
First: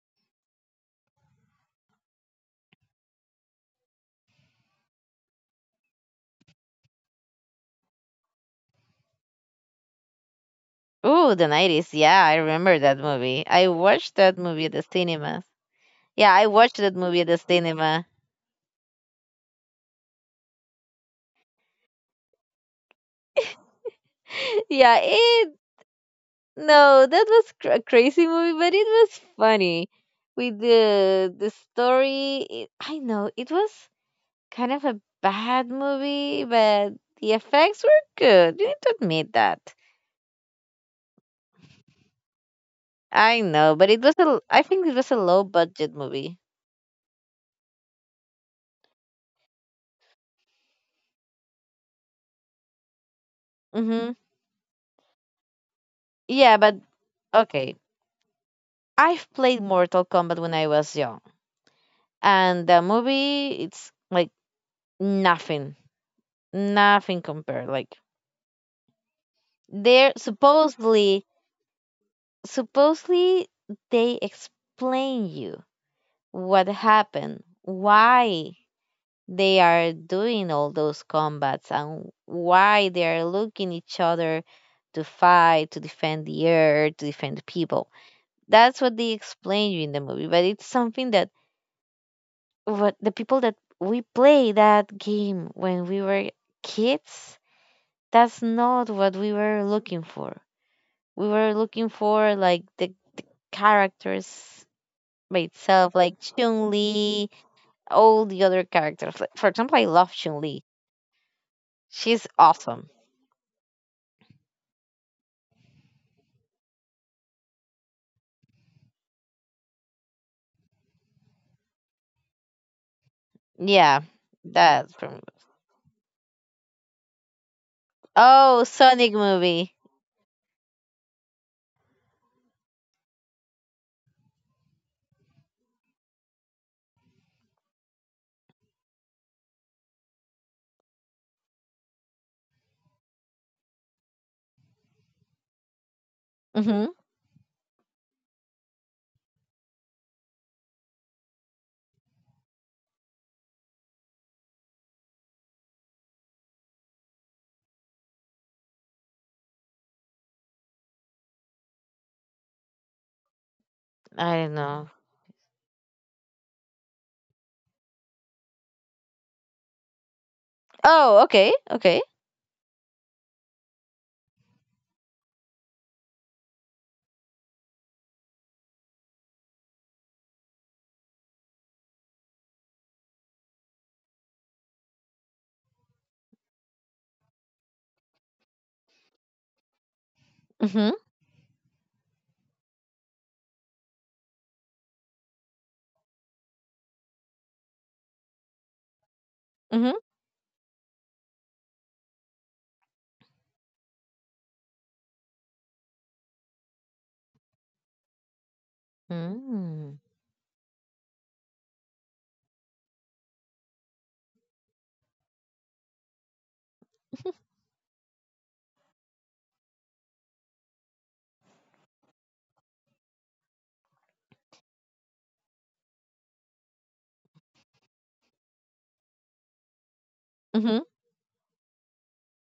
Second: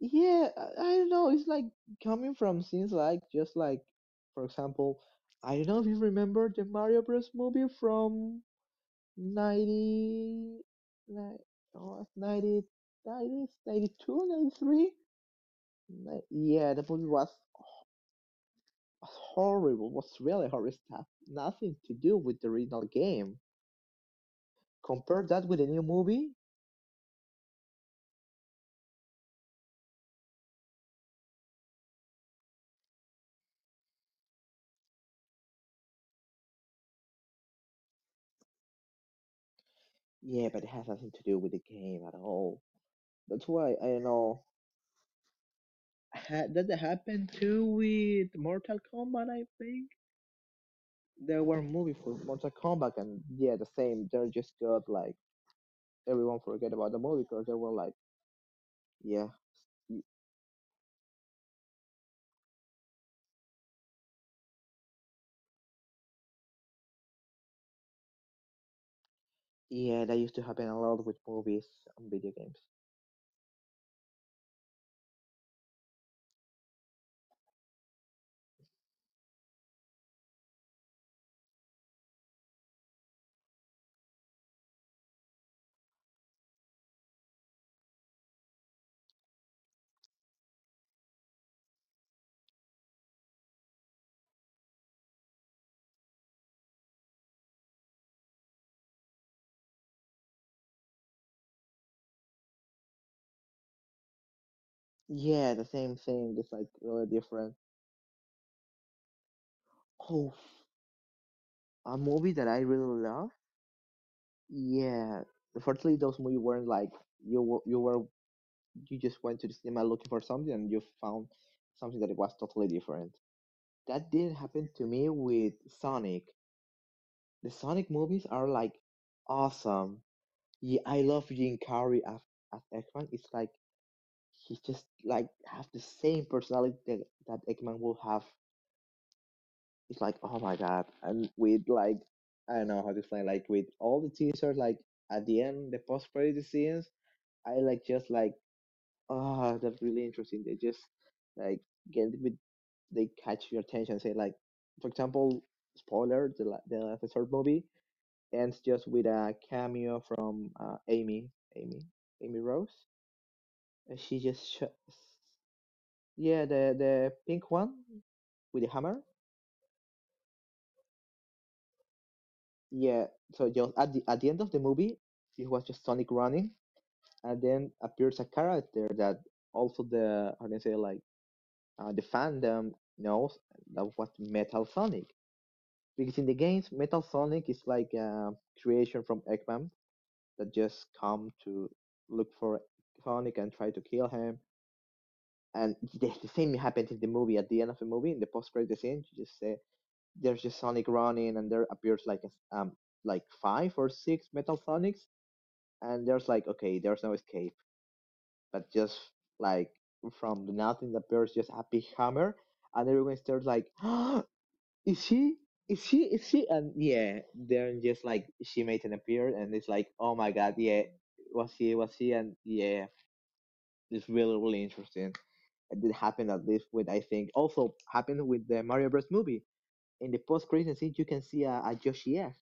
S1: Yeah, I don't know. It's like coming from scenes like just like, for example, I don't know if you remember the Mario Bros. Movie from 90,
S2: Ooh,
S1: ni-
S2: the 90s.
S1: oh,
S2: Yeah, I
S1: 90,
S2: remember that movie.
S1: 90,
S2: I
S1: ninety
S2: watched
S1: two,
S2: that
S1: ninety
S2: movie at the
S1: three.
S2: cinema. Yeah, I
S1: Yeah,
S2: watched
S1: the
S2: that
S1: movie
S2: movie at
S1: was
S2: the cinema.
S1: horrible, was really horrible stuff. Nothing to do with the original game.
S2: Yeah,
S1: Compare that
S2: it.
S1: with the new movie?
S2: No, that was a crazy movie, but it was funny. With the story, I know it was kind of a bad movie, but the effects were good. You need to admit that.
S1: Yeah, but it has nothing to do with the game at all.
S2: I
S1: That's why,
S2: know,
S1: I
S2: but it
S1: don't
S2: was
S1: know.
S2: I think it was a low budget movie.
S1: That happened too with Mortal Kombat, I think. There were movies for Mortal Kombat, and yeah, the same.
S2: Mhm.
S1: They just got like, everyone
S2: Yeah,
S1: forget
S2: but
S1: about the movie because they were
S2: okay.
S1: like, yeah.
S2: I've played Mortal Kombat when I was young. And the movie, it's like nothing nothing compared, like,
S1: Yeah,
S2: they're
S1: that used to happen a lot with
S2: supposedly
S1: movies and video games.
S2: supposedly they explain you what happened, why they are doing all those combats and why they are looking each other to fight, to defend the earth, to defend the people. That's what they explain you in the movie, but it's something that, what the people that we play that game when we were kids, that's not what we were looking for. We were looking for like the characters by
S1: Yeah, the
S2: itself,
S1: same
S2: like
S1: thing, just like
S2: Chun
S1: really
S2: Li,
S1: different.
S2: all the other characters. Like, for example, I love
S1: Oh,
S2: Chun Li.
S1: a
S2: She's
S1: movie that I
S2: awesome.
S1: really love. Yeah, unfortunately, those movies weren't like you were, you were you just went to the cinema looking for something and you found something that was totally different.
S2: Yeah,
S1: That didn't happen to
S2: that's
S1: me
S2: from.
S1: with Sonic. The Sonic movies are
S2: Oh,
S1: like
S2: Sonic movie.
S1: awesome. Yeah, I love Jim Carrey as X-Man. It's like he just like have the same personality that Eggman will have. It's like, oh my god. And with like I don't know how to explain, like with all the teasers, like at the end, the post credit scenes,
S2: Mhm.
S1: I like just like, oh that's really interesting. They just like get with they catch your attention, say like for example, spoiler, the third movie ends just with a cameo from Amy, Amy Rose. And she
S2: I
S1: just
S2: don't know.
S1: yeah, the pink one with the hammer.
S2: Oh, okay, okay.
S1: Yeah. So just at the end of the movie, it was just Sonic running, and then appears a character that also the how can I say like the fandom knows that was Metal Sonic because in the games Metal Sonic is like a creation from Eggman that just
S2: Mhm.
S1: come to look for Sonic and try to kill him. And the same happened in the movie. At the end of the movie, in the post-credit scene, you just say
S2: Mhm.
S1: there's just Sonic running, and there appears like like five or six Metal Sonics, and there's like okay, there's no escape, but just like
S2: Mm.
S1: from nothing appears just a big hammer, and everyone starts like, oh, is she? Is she? Is she? And yeah, then just like she made an appearance, and it's like, oh my god, yeah, was she? Was she? And yeah, it's really really interesting. It did happen at least with I think also happened with the Mario Bros movie. In the post credits
S2: Mhm.
S1: scene, you can see a Yoshi F.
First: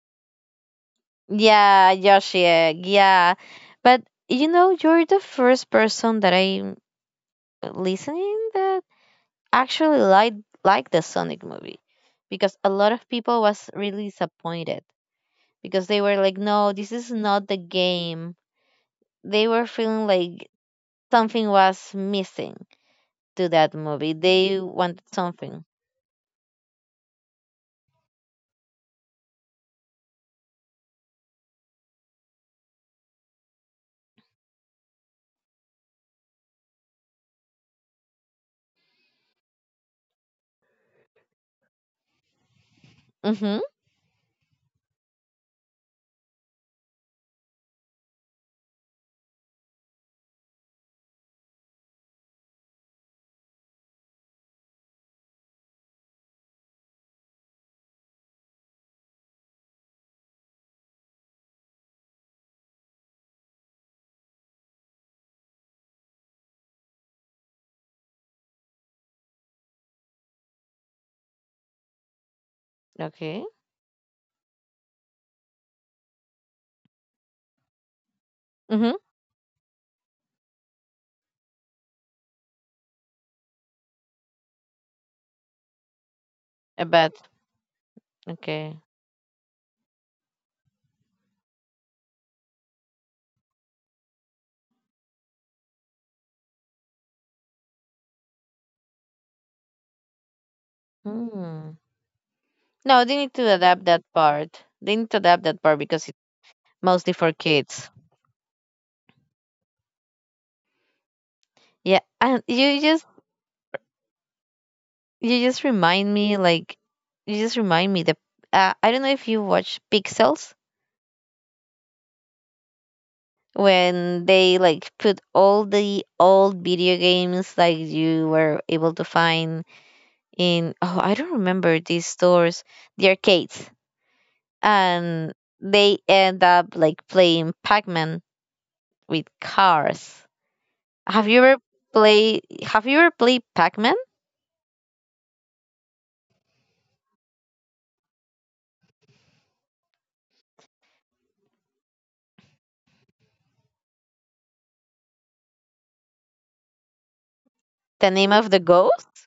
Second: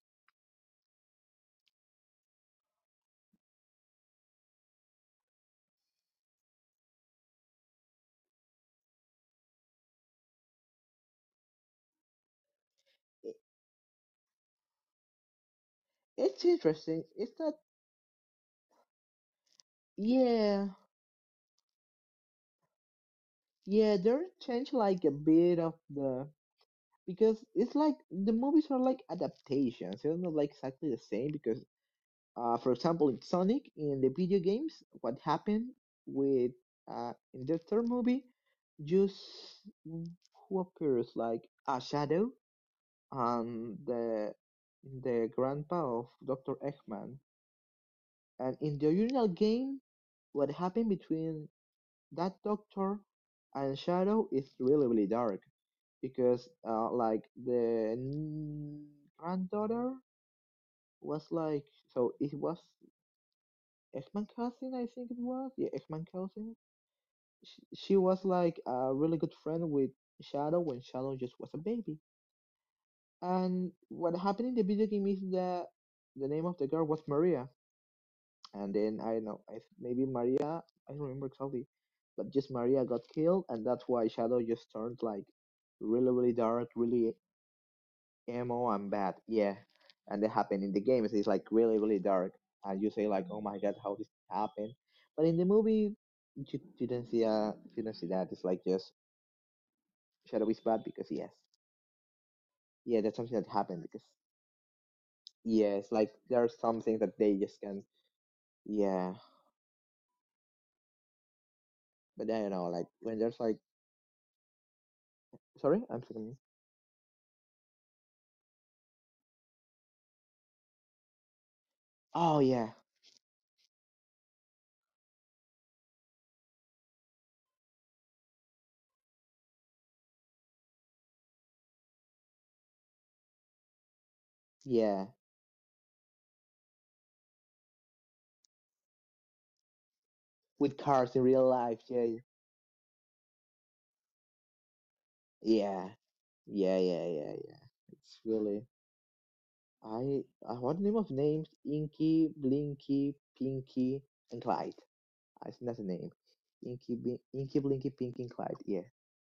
S2: Yeah, Yoshi Egg. Yeah, but you're the first person that I'm listening that actually like the Sonic movie, because a lot of people was really disappointed because they were like,
S1: It's
S2: no, this
S1: interesting.
S2: is
S1: It's
S2: not
S1: not,
S2: the game. They were feeling like
S1: yeah,
S2: something was missing to that
S1: yeah,
S2: movie.
S1: they're
S2: They
S1: changed
S2: wanted
S1: like a bit
S2: something.
S1: of the because it's like the movies are like adaptations. They're not like exactly the same because, for example, in Sonic in the video games, what happened with in the third movie, just who appears like a shadow
S2: Mhm.
S1: and the grandpa of Doctor Eggman, and in the original game, what happened between that Doctor and Shadow is really really dark because like the granddaughter was like so it was X-Men cousin I think it was yeah X-Men cousin she was like a really good friend with Shadow when Shadow just was a baby
S2: Okay.
S1: and what happened in the video game is that the name of the girl was Maria and
S2: Mhm.
S1: then I don't know maybe Maria I don't remember exactly, but just Maria got killed, and that's why Shadow just turned like really really dark,
S2: I bet.
S1: really emo
S2: Okay.
S1: and bad. Yeah, and that happened in the game. It's like really really dark, and you say like, oh my god, how this happened? But in the movie, you you didn't see that. It's like just Shadow is bad because yes,
S2: Hmm. No,
S1: yeah,
S2: they
S1: that's
S2: need
S1: something
S2: to
S1: that
S2: adapt
S1: happened
S2: that
S1: because
S2: part. They need to adapt that part
S1: yeah, it's
S2: because it's
S1: like there are some things
S2: mostly
S1: that
S2: for
S1: they just
S2: kids.
S1: can't. Yeah,
S2: Yeah,
S1: but
S2: and
S1: I don't know,
S2: you
S1: like when there's like
S2: You just
S1: sorry, I'm
S2: remind me,
S1: thinking.
S2: like, you just remind me that I don't know if you watch Pixels,
S1: Oh yeah.
S2: when they like put all the old video games like you were able to find in, oh, I don't remember these stores, the arcades,
S1: Yeah,
S2: and they end up like playing Pac-Man with cars.
S1: with cars
S2: Have
S1: in
S2: you
S1: real
S2: ever
S1: life. Yeah,
S2: Have you ever played Pac-Man?
S1: yeah, yeah, yeah, yeah. It's really I. I what name of names? Inky, Blinky, Pinky, and Clyde. I think that's the name. Inky, Blinky,
S2: The
S1: Pinky,
S2: name
S1: and
S2: of the
S1: Clyde. Yeah.
S2: ghost?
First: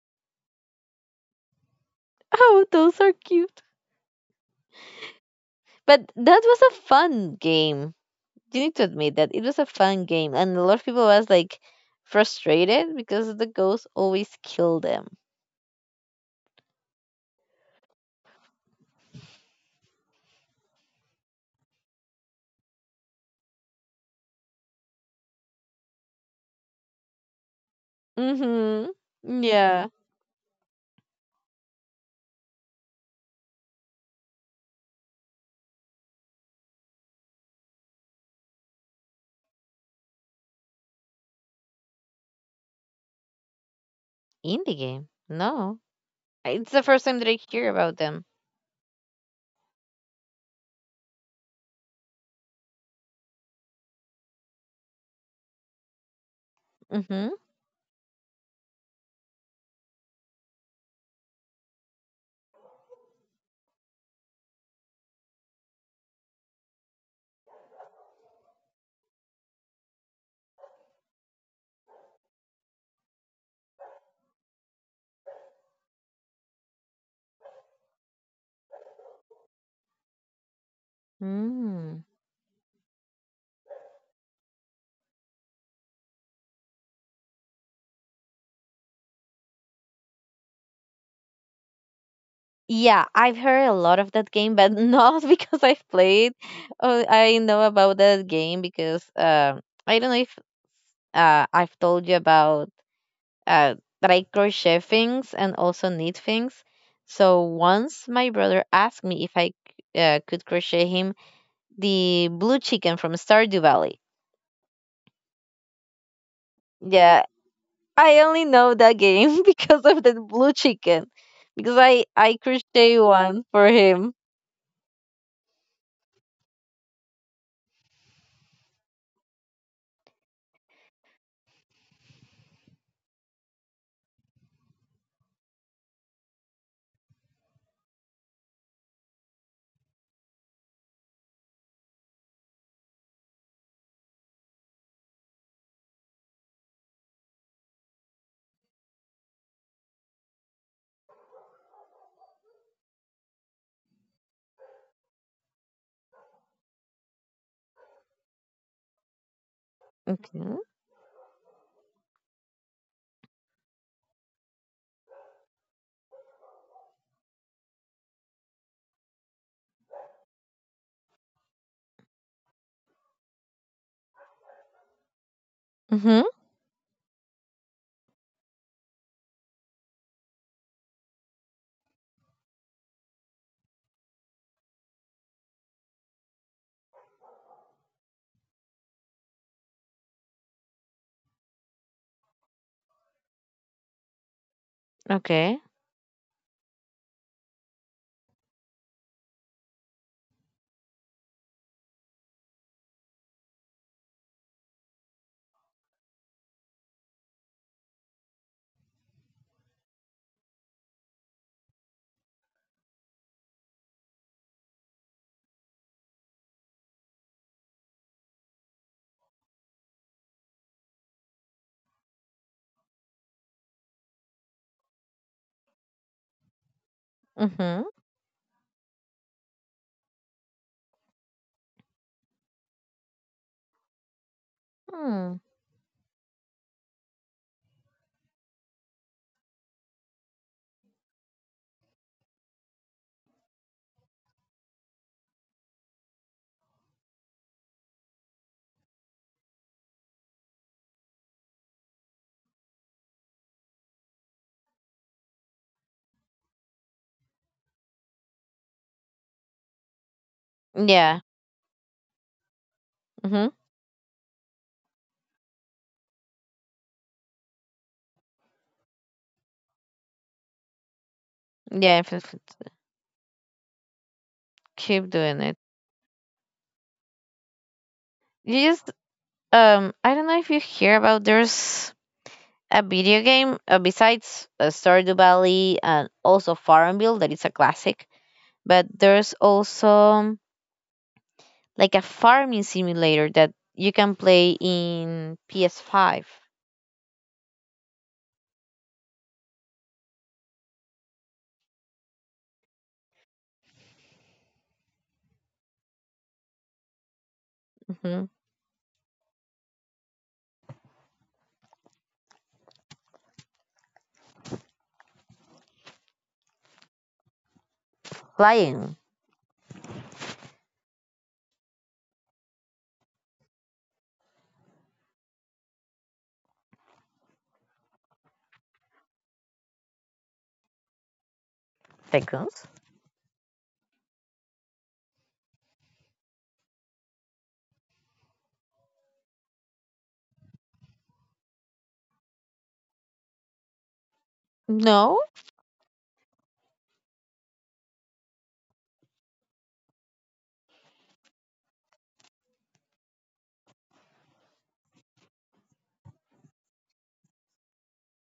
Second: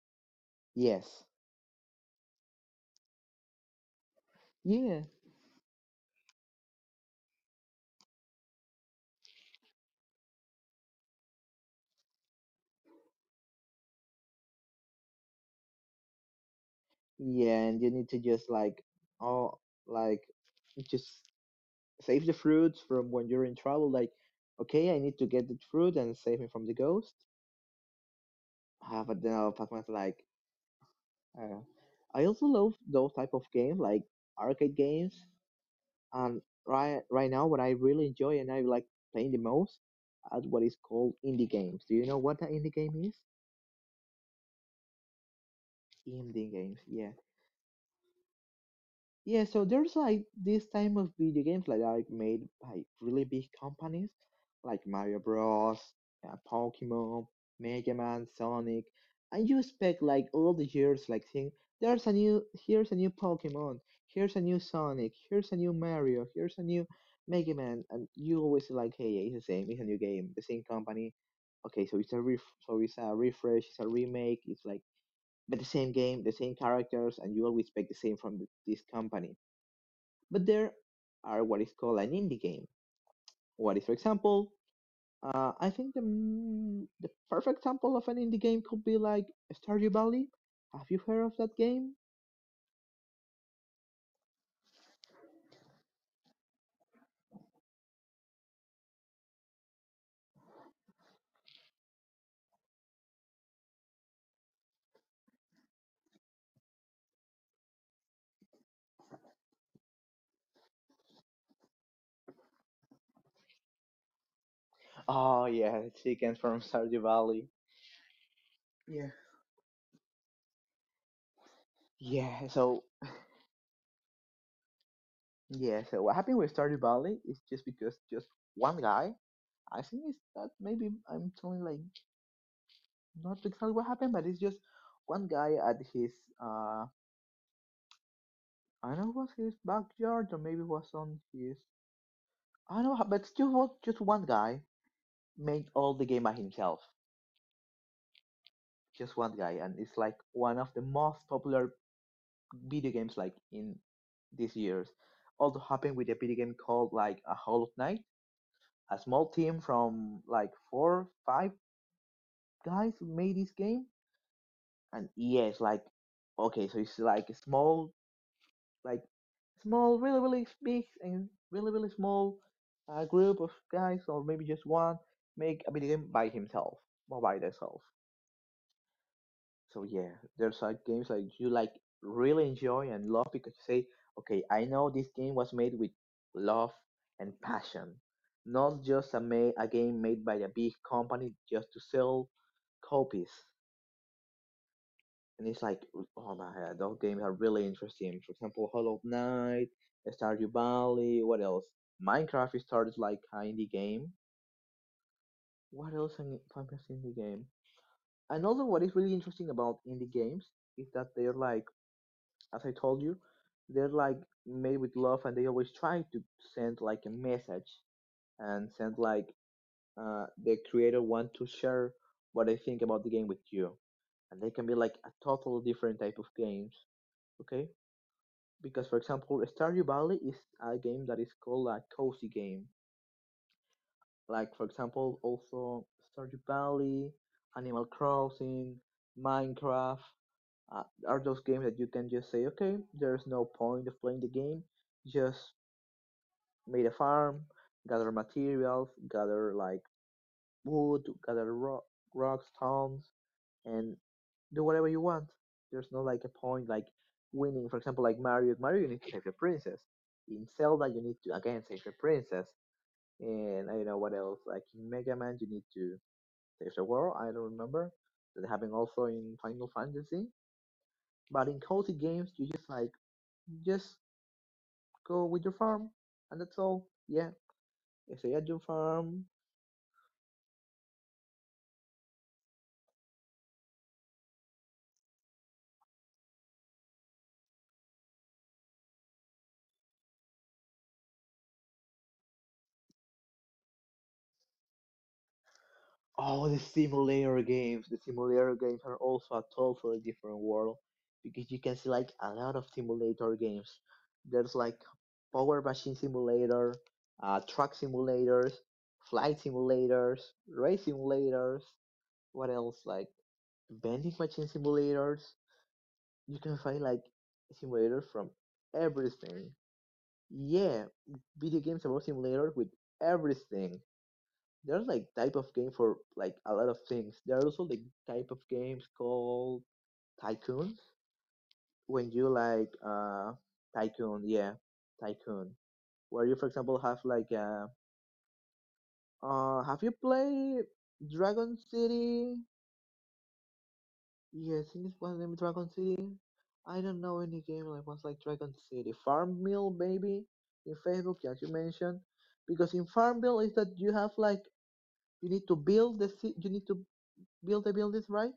S1: Yes.
S2: Oh, those are cute.
S1: Yeah.
S2: But that was a fun game. You need to admit that it was a fun game, and a lot of people was like frustrated because the ghosts always kill them.
S1: Yeah, and you need to just like, oh, like, just save the fruits from when you're in trouble. Like, okay, I need to get the fruit and save me from the ghost.
S2: Mm-hmm.
S1: Ah, but then our
S2: Yeah.
S1: Pac-Man's like. Uh, I also love those type of games like arcade games. And right now, what I really enjoy and I like playing the most are what is called indie games. Do you know what the indie game is?
S2: In the game. No,
S1: Indie
S2: it's the
S1: games,
S2: first
S1: yeah.
S2: time that I hear about them.
S1: Yeah, so there's like this type of video games like are made by really big companies like Mario Bros, Pokemon,
S2: Mm-hmm.
S1: Mega Man, Sonic, and you expect like all the years like thing there's a new here's a new Pokemon, here's a new Sonic, here's a new Mario, here's a new Mega Man, and you always like hey yeah, it's the same, it's a new game, the same company. Okay, so it's a ref so it's a refresh, it's a remake, it's like but the same game, the same characters, and you always expect the same from this company but there are what is called
S2: Mm.
S1: an indie game. What is, for example, I think the, the perfect example of an indie game could be like Stardew Valley. Have you heard of that game?
S2: Yeah, I've heard a lot of that game, but not because I've played. Oh, I know about that game because, I don't know if, I've told you about, uh, that I crochet things and also knit things. So once my brother asked me if I, could crochet him the blue chicken from Stardew Valley.
S1: Oh yeah, chickens from Stardew
S2: Yeah,
S1: Valley.
S2: I only know that
S1: Yeah.
S2: game because of the blue chicken, because I
S1: Yeah, so
S2: crochet one for him.
S1: yeah, so what happened with Stardew Valley is just because just one guy. I think it's that maybe I'm telling like not exactly what happened, but it's just one guy at his uh I don't know was his backyard or maybe was on his I know, but just one guy made all the game by himself. Just one guy, and it's like one of the most popular video games like in these years. Also happened with a video game called like a Hollow Knight. A small team from like
S2: Okay.
S1: four, five guys made this game, and yeah, it's like okay, so it's like a small, like small, really, really big and really, really small group of guys, or maybe just one, make a video game
S2: Mhm.
S1: by himself or by themselves. So yeah, there's like games like you like really enjoy and love because you say, okay, I know this game was made with love and passion, not just a game made by a big company just to sell copies. And
S2: Okay.
S1: it's like, oh my god, those games are really interesting. For example, Hollow Knight, Stardew Valley, what else? Minecraft is started like an indie game. What else in famous indie game? Another what is really interesting about indie games is that they're like as I told you, they're like made with love and they always try to send like a message and send like the creator want to share what they think about the game with you. And they can be like a totally different type of games, okay?
S2: Mhm.
S1: Because for example, Stardew Valley is a game that is called a cozy game. Like for example,
S2: Hmm.
S1: also Stardew Valley, Animal Crossing, Minecraft, uh, are those games that you can just say, okay, there's no point of playing the game, just made a farm, gather materials, gather like wood, rocks, stones, and do whatever you want. There's no like a point like winning. For example, like Mario, Mario you need to save the princess. In Zelda you need
S2: Yeah.
S1: to again save the princess.
S2: Mhm.
S1: And I don't know what else. Like in Mega Man you need to save the world. I don't remember that happened also in Final Fantasy. But in cozy
S2: Yeah.
S1: games
S2: If,
S1: you just like just
S2: keep
S1: go with
S2: doing
S1: your
S2: it.
S1: farm, and that's all. Yeah, if they had your
S2: You just
S1: farm.
S2: um. I don't know if you hear about, there's a video game, besides, Stardew Valley and also Farmville, that is a classic, but there's also like a farming simulator that you can play in PS5.
S1: Oh, the simulator games. The simulator games are also a totally different world because you can see like a lot of simulator games. There's like power machine simulator, truck
S2: Hmm.
S1: simulators, flight simulators, race simulators. What else? Like vending machine simulators. You can find like simulators from
S2: Flying.
S1: everything. Yeah, video games about simulator with everything. There's like type of game for like a lot of things. There are also like type of games called tycoon. When you
S2: Tycoons?
S1: like tycoon, yeah, tycoon. Where you for example have like have you played Dragon City? Yes, in this one
S2: No,
S1: named Dragon City. I don't know any game like ones like Dragon City. Farmville maybe in Facebook, as you mentioned. Because in Farmville is that you have like you need to you need to build the buildings, right?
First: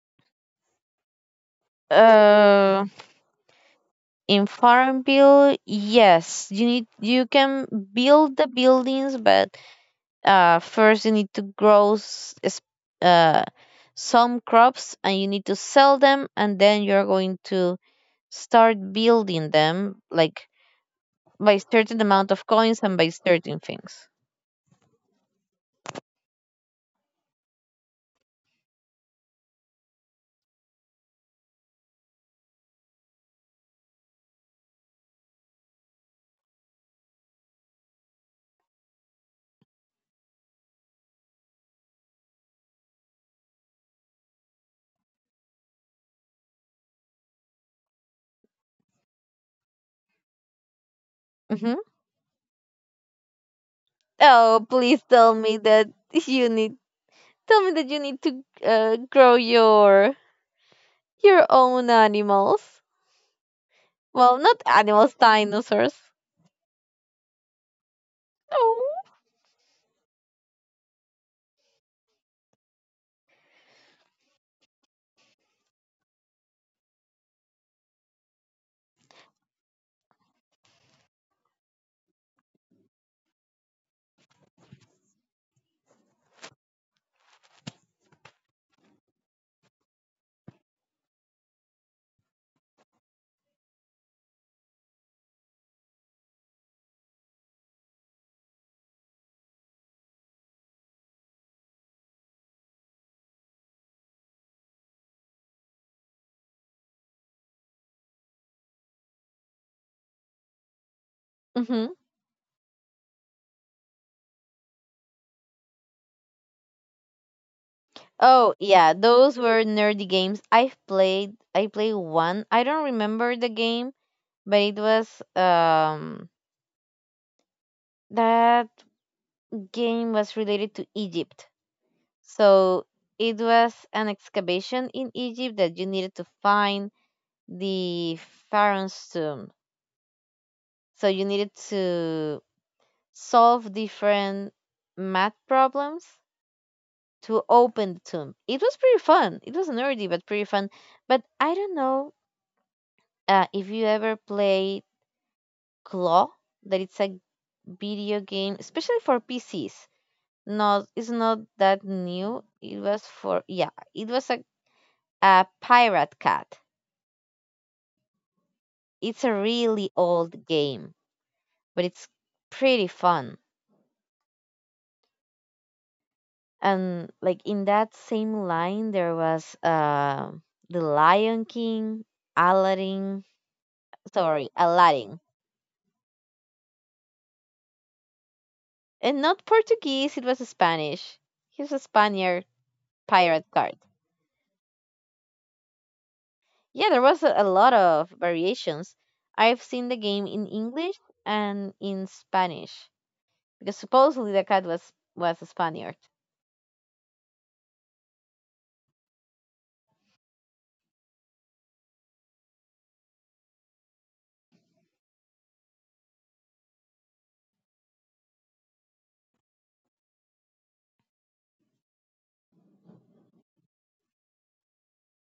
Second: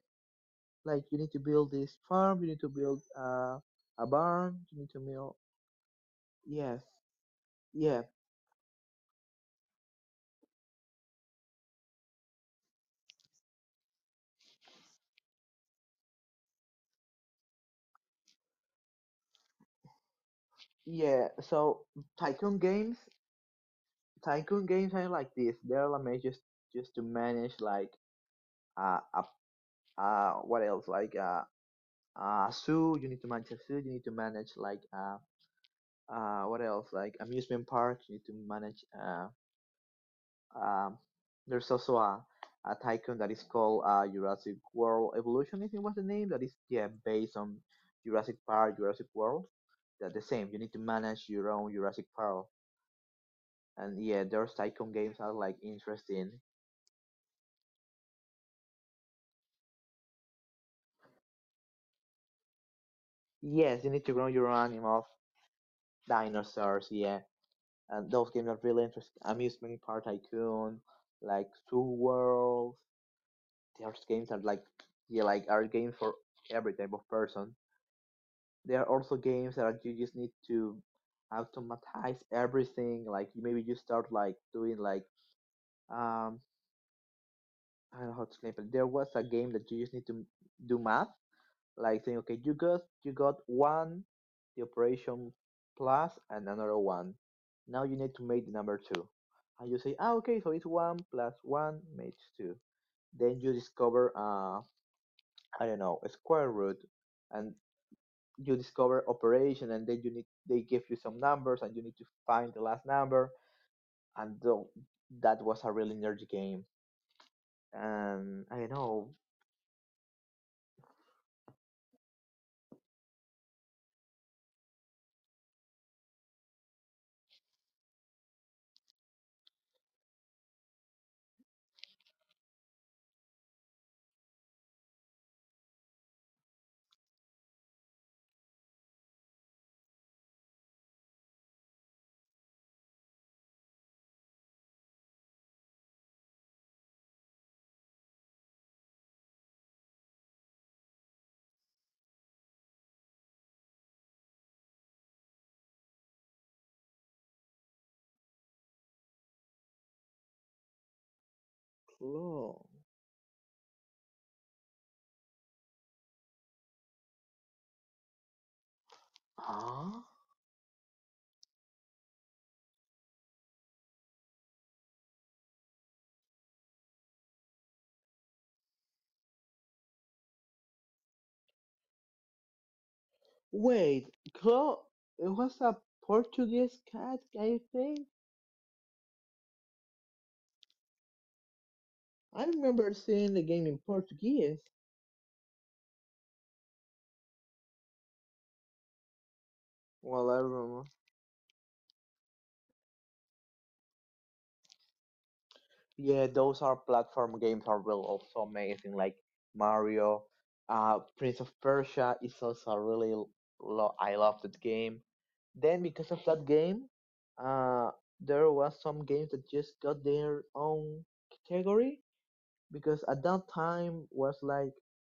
S1: Like you need to build this farm, you need to
S2: uh,
S1: build a
S2: in
S1: barn, you need to build
S2: Farmville, yes, you
S1: yes.
S2: need, you can
S1: Yeah.
S2: build the buildings, but, first you need to grow uh, some crops and you need to sell them, and then you're going to start building them like
S1: Yeah.
S2: by
S1: So
S2: certain amount of
S1: tycoon
S2: coins and by
S1: games
S2: certain things.
S1: tycoon games are like this. They're like just to manage like uh, uh, what else? Like zoo you need to manage a zoo you need to manage like what else like amusement park you need to manage um there's also a tycoon that is called Jurassic World Evolution I think was the name that is yeah based on Jurassic Park Jurassic World they're the same you need to manage your own
S2: Hmm.
S1: Jurassic Park and yeah those
S2: Oh,
S1: tycoon
S2: please
S1: games
S2: tell
S1: are
S2: me
S1: like
S2: that
S1: interesting
S2: you need, to, grow your own animals.
S1: yes you need to grow
S2: Well,
S1: your
S2: not
S1: own animals
S2: animals, dinosaurs.
S1: dinosaurs yeah and those games are really
S2: Oh.
S1: interesting. Amusement Park Tycoon, like Two Worlds. Those games are like yeah, like are games for every type of person. There are also games that you just need to automatize everything. Like maybe you start like doing like um I don't know how to explain, but there was a game that you just need to do math like saying okay you got one the operation plus and another one now you need to make the number two and you say ah okay so it's one plus one makes two then you discover I don't know a square root and you discover operation and then you need they give you some numbers and you need
S2: Hmm.
S1: to find the last number and that was a really nerdy game and I
S2: Oh
S1: don't
S2: yeah,
S1: know.
S2: those were nerdy games I've played. I played one. I don't remember the game, but it was, um that game was related to Egypt. So it was an excavation in Egypt that you needed to find the pharaoh's tomb. So you needed to solve different math problems to open the tomb. It was pretty fun. It was nerdy, but pretty fun. But I don't know, if you ever played Claw, that it's a video game, especially for PCs. Not, it's not that new.
S1: Cool.
S2: It was for yeah, it was a pirate cat. It's a really
S1: Huh?
S2: old game, but it's pretty fun. And like in that same line, there was, the Lion King, Aladdin.
S1: Wait,
S2: Sorry,
S1: Claw,
S2: Aladdin,
S1: it was a Portuguese cat I think.
S2: and not Portuguese. It was Spanish. He's a
S1: I
S2: Spaniard
S1: remember seeing the
S2: pirate
S1: game
S2: card.
S1: in Portuguese.
S2: Yeah, there was a lot of variations. I've seen the game
S1: Well, I
S2: in
S1: remember.
S2: English and in Spanish because supposedly the cat was a Spaniard.
S1: Yeah, those are platform games are really also amazing, like Mario, Prince of Persia is also really I love that game. Then because of that game, uh, there was some games that just got their own category because at that time was like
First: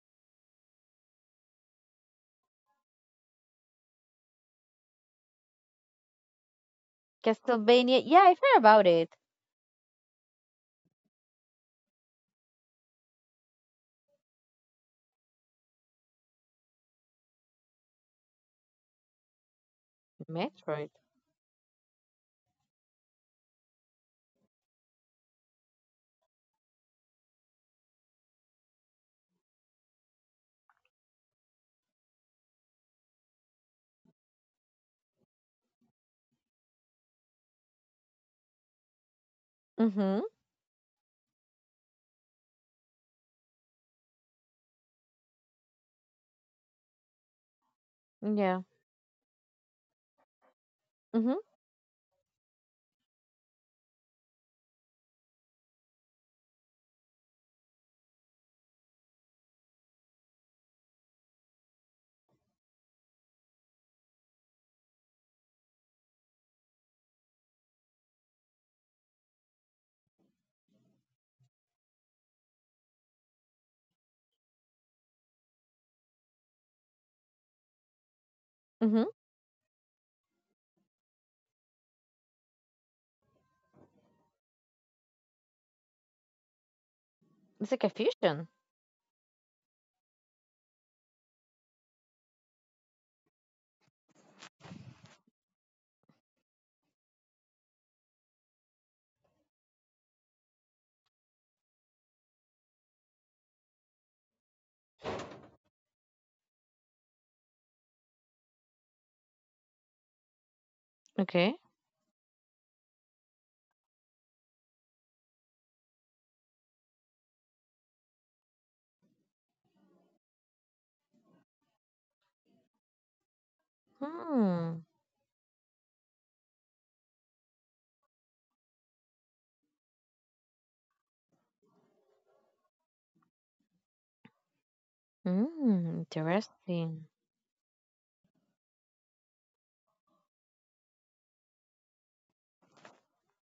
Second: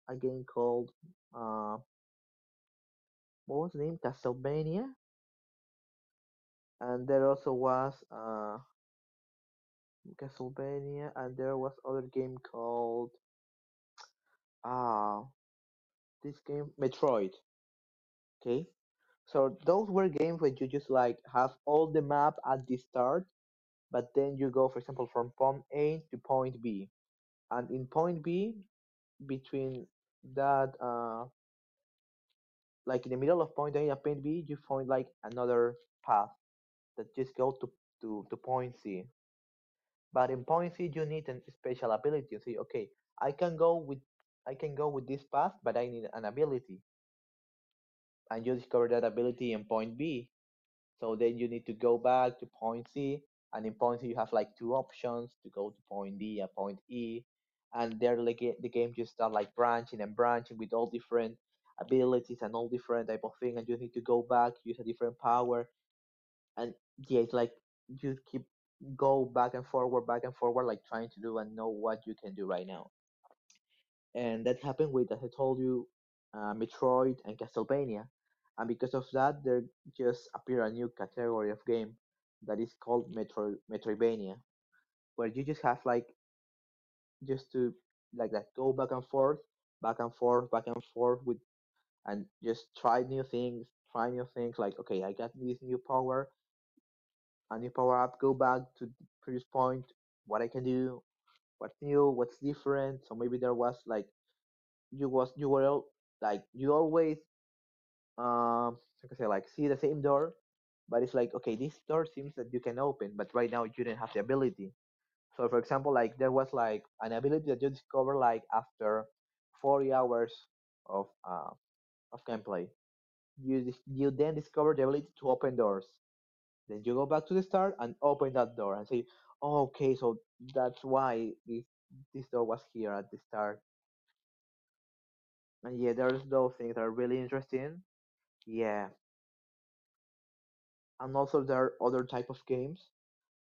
S1: a game called uh, what was named Castlevania, and there also was
S2: Castlevania. Yeah, I've heard about it.
S1: Castlevania, and there was other game called ah uh, this game Metroid. Okay, so those were games where you
S2: Metroid.
S1: just like have all the map at the start, but then you go, for example, from point A to point B, and in point B between that like in the middle of point A and point B, you find like another path that just go to point C.
S2: Mm-hmm.
S1: But in point C, you need an special ability. You see, okay, I can go with I can go with this path, but I need an ability, and you
S2: Yeah.
S1: discover that ability in point B. So then
S2: Mhm.
S1: you need to go back to point C, and in point C you have like two options to go to point D and point E, and there like the game just start like branching and branching with all different abilities and all different type of thing, and you need to go back use a different power and yeah, it's like you keep go back and forward, like trying to do and know what you can do right now. And that happened with, as I told you, Metroid and Castlevania. And because of
S2: Mhm.
S1: that, there just appeared a new category of game that is called Metroidvania, where you just have like just
S2: It's
S1: to
S2: like a
S1: like that
S2: fusion.
S1: go back and forth, back and forth, back and forth with and just try new things. Like okay, I got this new power a new power up, go back to the previous point, what I can do, what's new, what's different. So maybe there was like you were like you always um I can say like see the same door, but it's like okay,
S2: Okay.
S1: this door seems that you can open, but right now you didn't have the ability. So for example, like there was like an ability that you discover like after 40 hours of uh, of gameplay. You you then discover the
S2: Hmm.
S1: ability to open doors, then you go back to the start and open that door and say, oh, okay, so that's why this door was here at the start. And yeah,
S2: Mm,
S1: there's those things that are
S2: interesting.
S1: really interesting. Yeah, and also there are other type of games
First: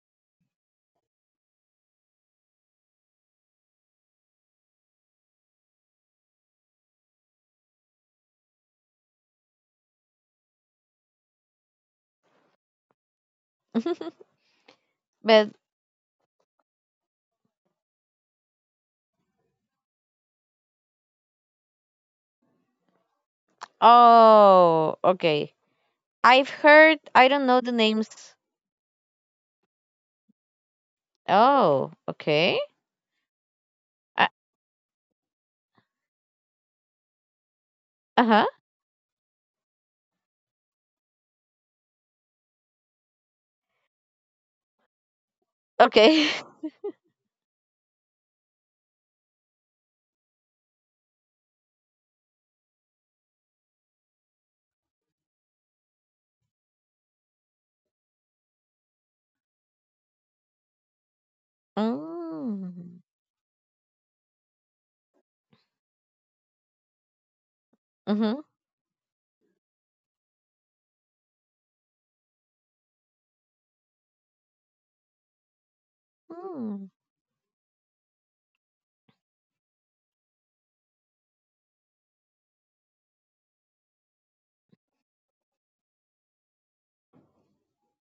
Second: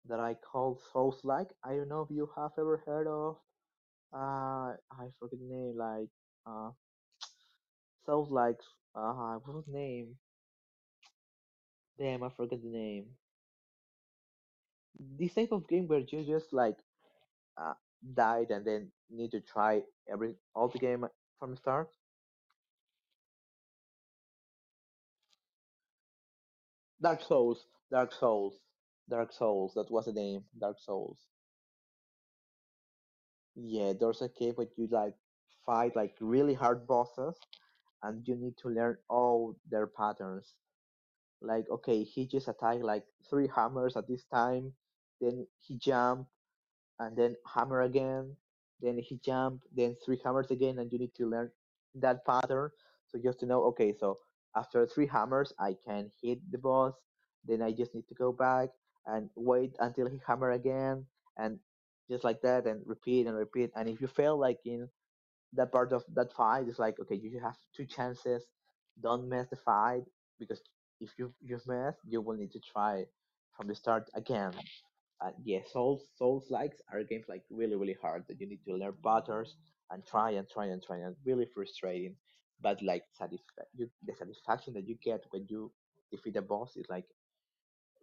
S1: that I call Souls-like. I don't know if you have ever heard of. I forget the name. Like uh, Souls-like. What's the name? Damn, I forget the name. This
S2: But
S1: type of game where you just like uh, died and then need to try every all the game from the start.
S2: oh, okay. I've heard.
S1: Dark
S2: I don't know
S1: Souls,
S2: the
S1: Dark
S2: names.
S1: Souls, Dark Souls. That was the name, Dark Souls.
S2: Oh, okay.
S1: Yeah, there's a cave where you like fight like really hard bosses,
S2: Uh
S1: and you
S2: huh.
S1: need to learn all their patterns. Like, okay, he just attacked like three hammers at this time. Then he
S2: Okay.
S1: jumped. And then hammer again, then he jump, then three hammers again, and you need to learn that pattern. So just to know, okay, so after three hammers, I can hit the boss. Then I just need to go back and wait until he hammer again, and just like that, and
S2: Mm.
S1: repeat and repeat. And if you fail, like in that part of that fight, it's like okay, you have two
S2: Mhm.
S1: chances. Don't mess the fight because if you mess, you will need to try from the start again. Yeah, Souls likes
S2: Mm.
S1: are games like really hard that you need to learn patterns and try and really frustrating. But like the satisfaction that you get when you defeat a boss is like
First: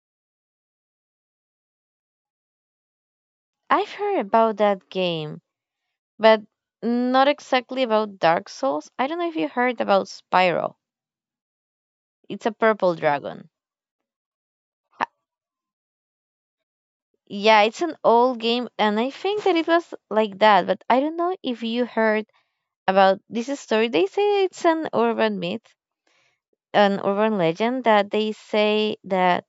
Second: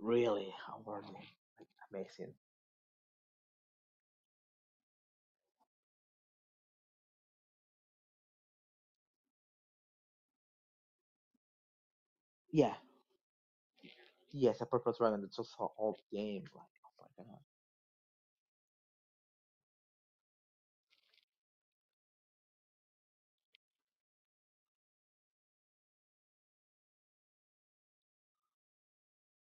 S1: really awarding, like amazing.
S2: I've heard about that game, but not exactly about Dark Souls. I don't know if you heard about Spiral. It's a
S1: Yeah,
S2: purple dragon.
S1: yes, a purple dragon. That's also old game. Like oh my god,
S2: Yeah, it's an old game, and I think that it was like that. But I don't know if you heard about this story. They say it's an urban myth, an urban legend, that they say that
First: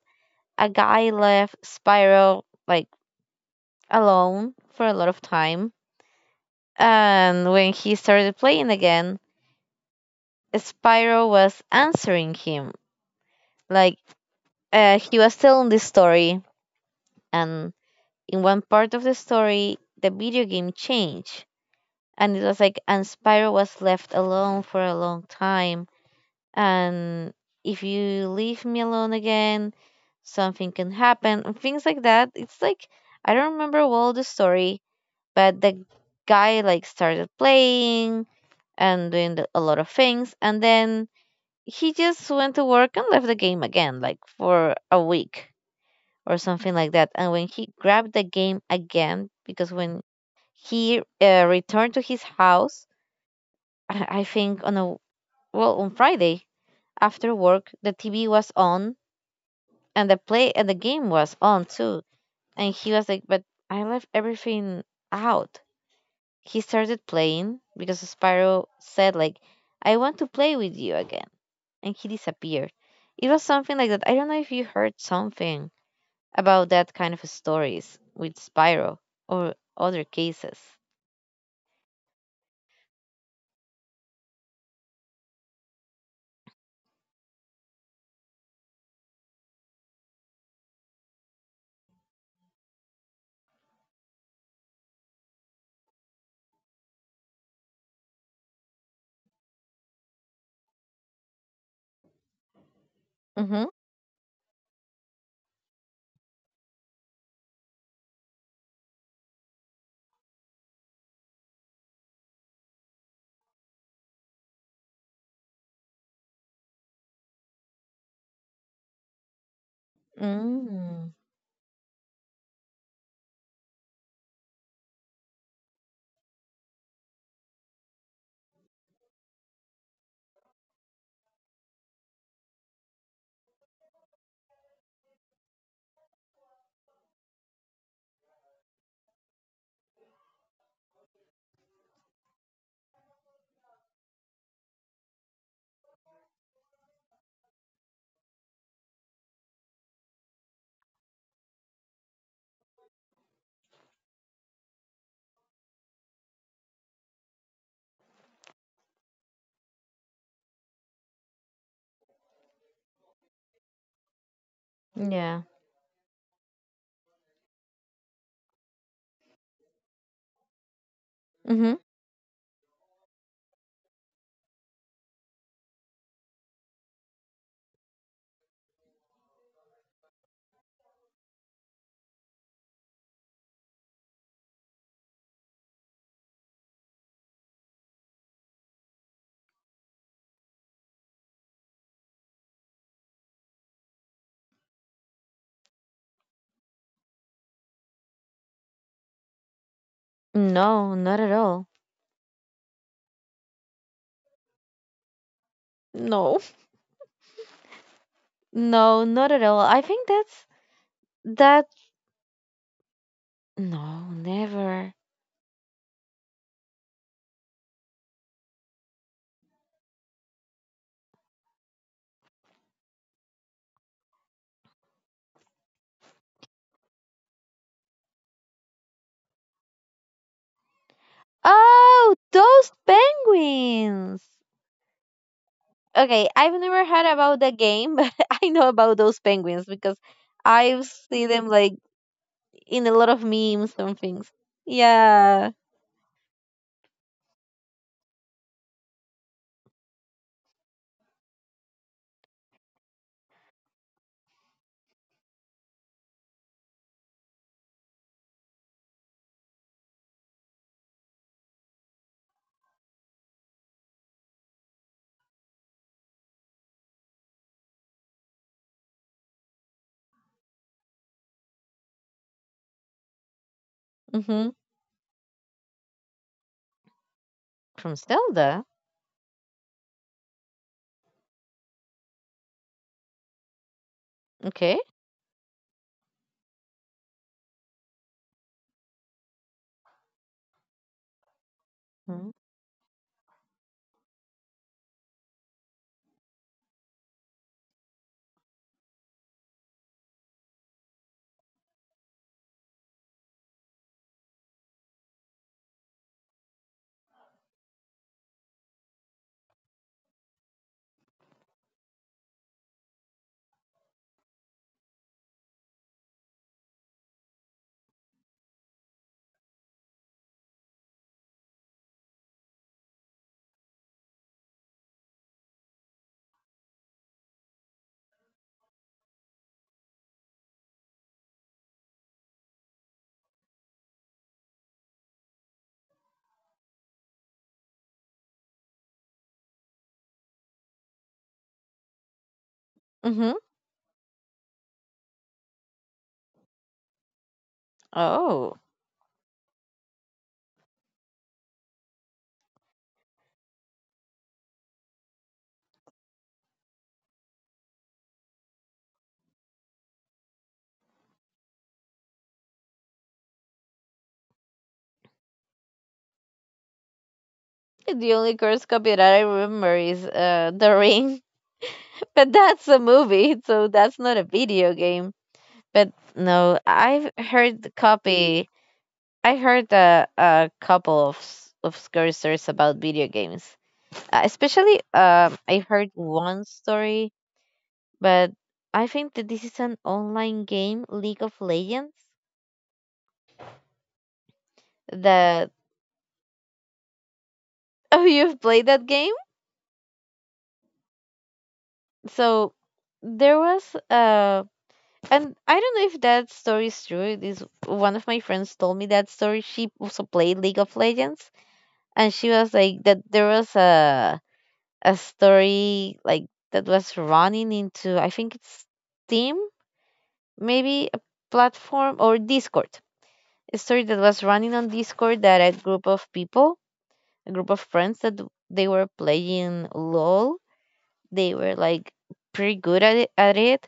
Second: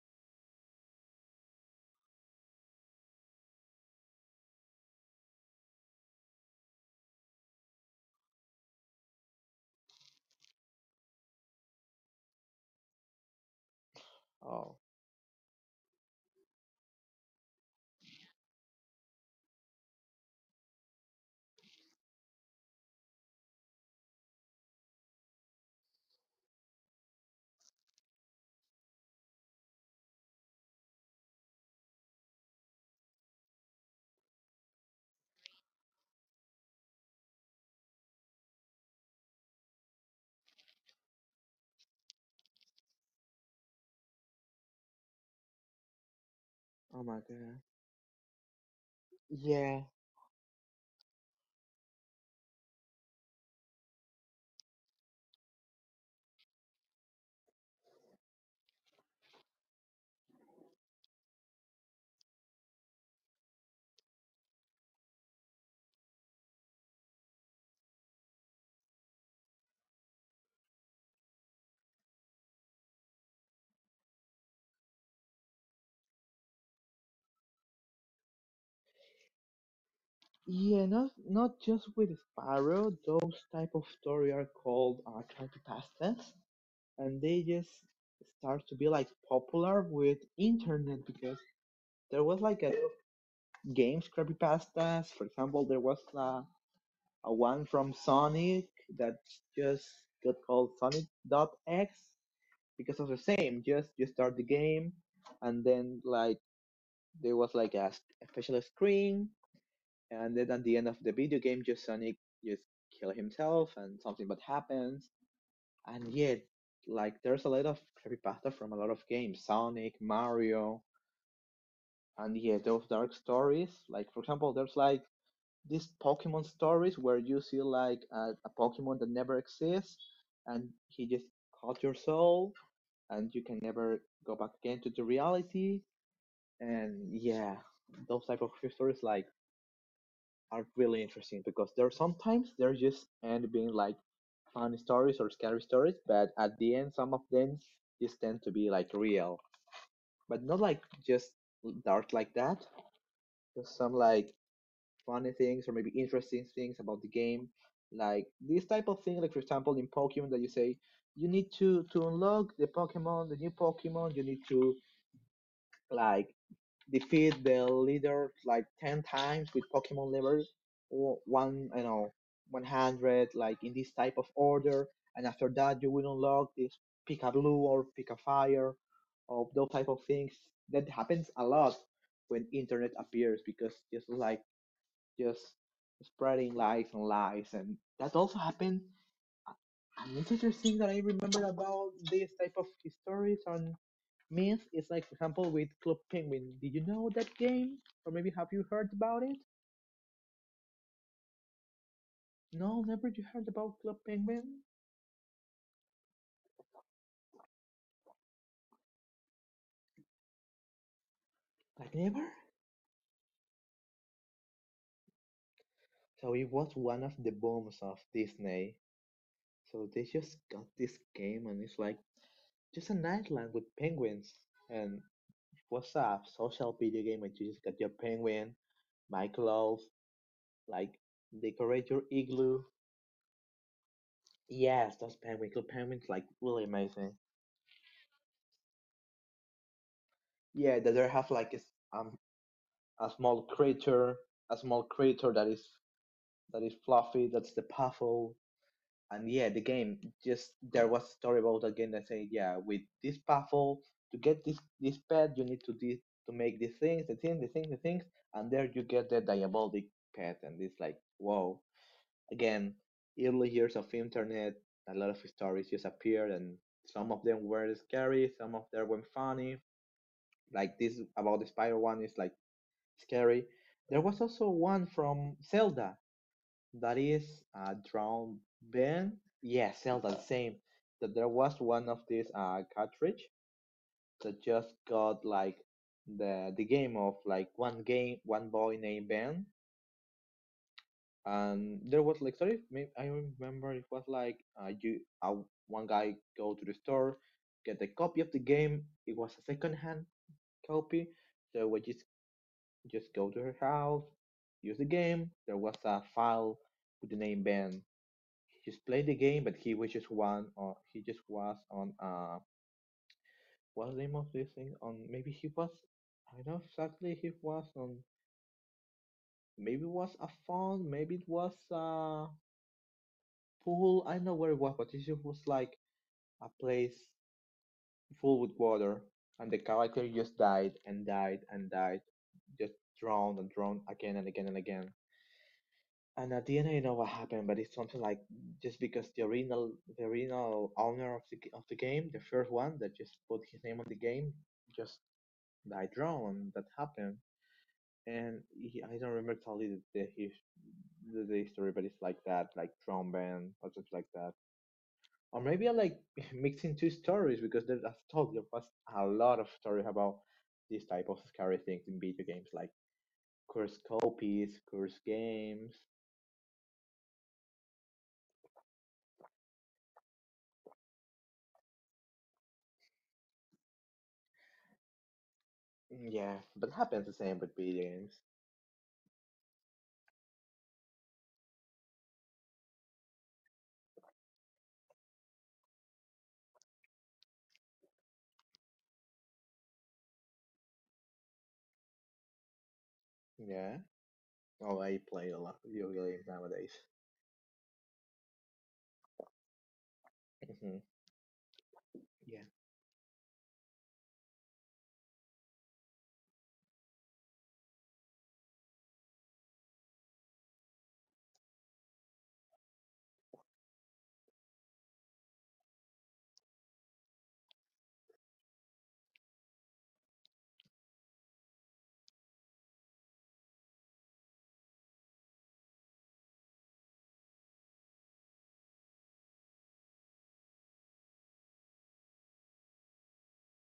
S2: a guy left Spyro like alone for a lot of time, and when he started playing again, Spyro was answering him. Like,
S1: oh
S2: he was telling this story, and in one part of the story, the video game changed, and it was like, and Spyro was left alone for a long time, and if you leave me alone again, something can happen, and things like that. It's like, I don't remember all the story, but the guy like started playing and doing a lot of things, and then he just went to work and left the game again like for a week or something like
S1: oh
S2: that.
S1: my
S2: And when
S1: god.
S2: he grabbed the game again, because
S1: Yeah,
S2: when he, returned to his house, I think on a, well, on Friday after work, the TV was on, and the play and the game was on too. And he was like, "But I left everything out." He started playing because Spyro said like, "I want to play with you again," and he disappeared. It was something like that. I don't know if you heard something about that kind of stories with Spyro or other cases.
S1: yeah. Not just with Sparrow. Those type of story are called trying to pass them, and they just start to be like popular with internet because there was like a games creepypastas. For example, there was a one from Sonic that just got called Sonic dot .X because of the same.
S2: Mm-hmm.
S1: Just you start the game, and then like there was like a special screen, and then at the end of the video game, just Sonic just kill himself and something bad happens, and yet like there's a lot of creepypasta from a lot of games, sonic, mario,
S2: Mm.
S1: and yeah, those dark stories, like for example there's like these pokemon stories where you see like a pokemon that never exists, and he just caught your soul, and you can never go back again to the reality. And yeah, those type of stories like are really interesting because they're sometimes they're just end being like funny stories or scary stories, but at the end some of them just tend to be like real, but not like just dark like that. Just some like funny things or maybe interesting things about the game, like this type of thing. Like for example in Pokemon that you say you need to unlock the Pokemon, the new Pokemon, you need to
S2: Yeah.
S1: like defeat the leader like 10 times with pokemon level one,
S2: Mm-hmm.
S1: you know, 100, like in this type of order, and after that you will unlock this, pick a blue or pick a fire or those type of things, that happens a lot when internet appears because just like just spreading lies and lies. And that also happened, another thing that I remember about this type of stories histories means, it's like for example with Club Penguin. Did you know that game? Or maybe have you heard about it?
S2: No, not at all.
S1: No, never you heard about Club Penguin?
S2: No. No, not at all. I think that's that.
S1: Like never?
S2: No, never.
S1: So it was one of the booms of Disney. So they just got this game and it's like just an island with penguins, and what's up social video game, and you just got your penguin, my clothes, like decorate your
S2: Oh,
S1: igloo.
S2: those penguins.
S1: Yes, those penguin club penguins, like
S2: Okay, I've
S1: really
S2: never heard
S1: amazing.
S2: about the game, but I know about those penguins because I
S1: Yeah,
S2: have
S1: that they have
S2: seen
S1: like
S2: them like
S1: um
S2: in a
S1: a
S2: lot of memes and things.
S1: a small crater
S2: Yeah.
S1: that is fluffy. That's the puffle. And yeah, the game just there was a story about the game that said, yeah, with this puffle to get this pet, you need to make the things, and there you get the diabolic pet, and it's like, whoa! Again, early years of internet, a lot of stories just appeared, and some of them were scary, some of them were funny. Like this about the spider one is like scary. There was also
S2: Mhm.
S1: one from Zelda that is
S2: From
S1: Drown
S2: Zelda.
S1: Ben. Yeah, Zelda, the same. That there was one of these cartridge that just
S2: Okay.
S1: got like the game of like one game, one boy named Ben, and there was
S2: Mm.
S1: like sorry, I remember it was like you one guy go to the store, get a copy of the game. It was a second hand copy, so we just. Just go to her house, use the game. There was a file with the name Ben. He just played the game, but he was just one on. He just was on. What's the name of this thing? On maybe he was. I don't know exactly. He was on. Maybe it was a phone. Maybe it was a pool. I don't know where it was, but it just was like a place full with water, and the character just died, just drowned again. And at the end, I don't know what happened, but it's something like just because the original owner of the game, the first one that just put
S2: Mhm.
S1: his name on the game, just died drowned. That happened, and
S2: Oh.
S1: he, I don't remember totally the history, but it's like that, like drowned band or something like that. Or maybe I like mixing two stories because there, as told, there was a lot of stories about these type of scary things in video games, like cursed copies, cursed games.
S2: The only cursed copy that I remember is, The Ring, but that's a movie, so that's not a video game. But
S1: Yeah,
S2: no,
S1: but it happens the
S2: I've
S1: same with
S2: heard the
S1: video games.
S2: copy. I heard a couple of of scary stories about video games. Especially, I heard one story, but I think that this is an online game, League of Legends.
S1: Yeah. Oh, I play a lot
S2: That,
S1: of video games nowadays.
S2: oh, you've played that game?
S1: Hmm. Yeah.
S2: So there was, and I don't know if that story is true. This one of my friends told me that story. She also played League of Legends, and she was like that. There was a story like, that was running into, I think it's Steam, maybe a platform or Discord. A story that was running on Discord, that a group of people, a group of friends, that they were playing LOL. They were like pretty good at it,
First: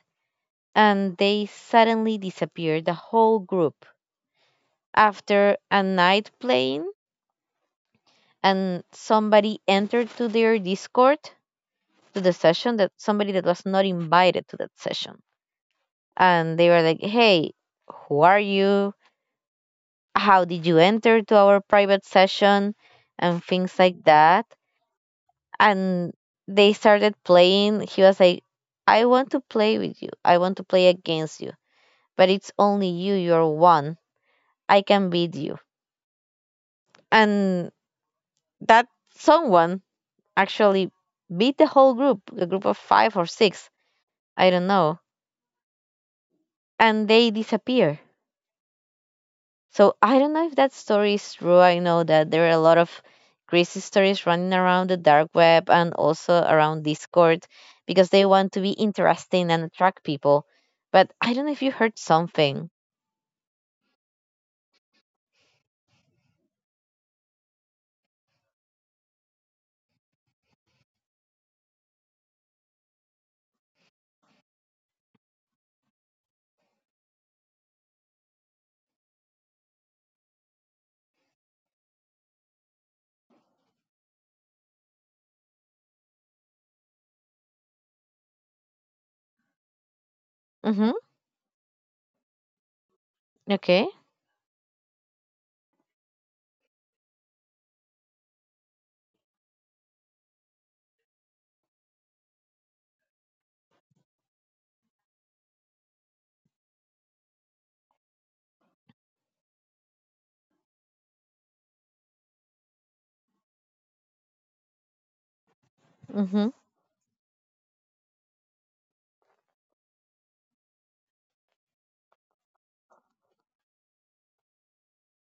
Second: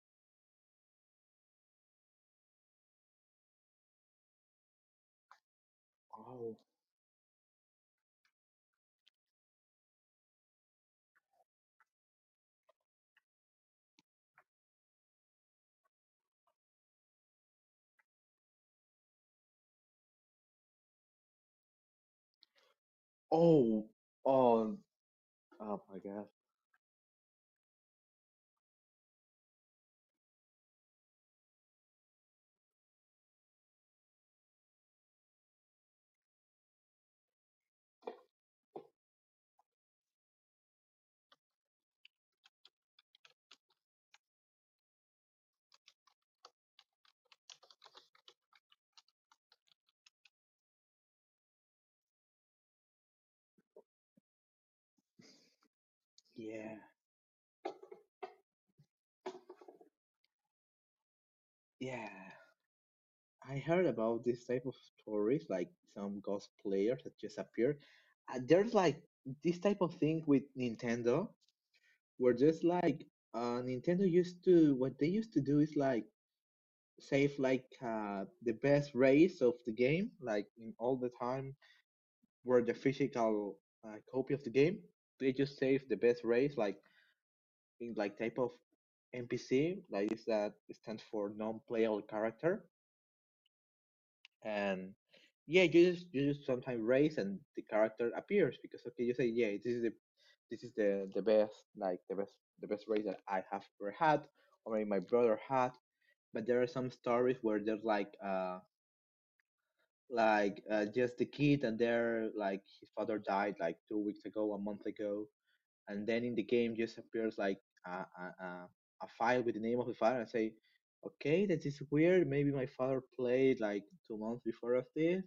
S2: and they suddenly disappeared the whole group after a night
S1: Oh.
S2: playing, and somebody entered to their Discord, to the session, that somebody that was not invited to that session, and they were like, "Hey, who are you? How did you enter to our private session?" And things
S1: Oh.
S2: like that.
S1: Oh. Oh my
S2: And
S1: God.
S2: they started playing. He was like, "I want to play with you. I want to play against you, but it's only you. You're one. I can beat you." And that someone actually beat the whole group, a group of five or six, I don't know, and they disappear. So I don't know if that story is true. I know that there are a lot of crazy stories running around the dark web and also
S1: Yeah.
S2: around Discord because they want to be interesting and attract people. But I don't know if you heard
S1: Yeah.
S2: something.
S1: I heard about this type of stories, like some ghost players that just appear. There's like this type of thing with Nintendo, where just like Nintendo used to, what they used to do is like save like the best race of the game, like in all the time were the physical copy of the game. It just saves the best race, like in like type of NPC, like is that it
S2: Mm-hmm.
S1: stands for non-playable character,
S2: Okay.
S1: and yeah, you just sometimes race and the character appears because okay, you say yeah, this is the best, like the best race that I have ever had, or maybe my brother had. But there are some stories where there's just the kid, and they're like his father died like 2 weeks ago, a month ago, and then in the
S2: Mm-hmm.
S1: game just appears like a file with the name of the file and say, okay, that is weird, maybe my father played like 2 months before of this.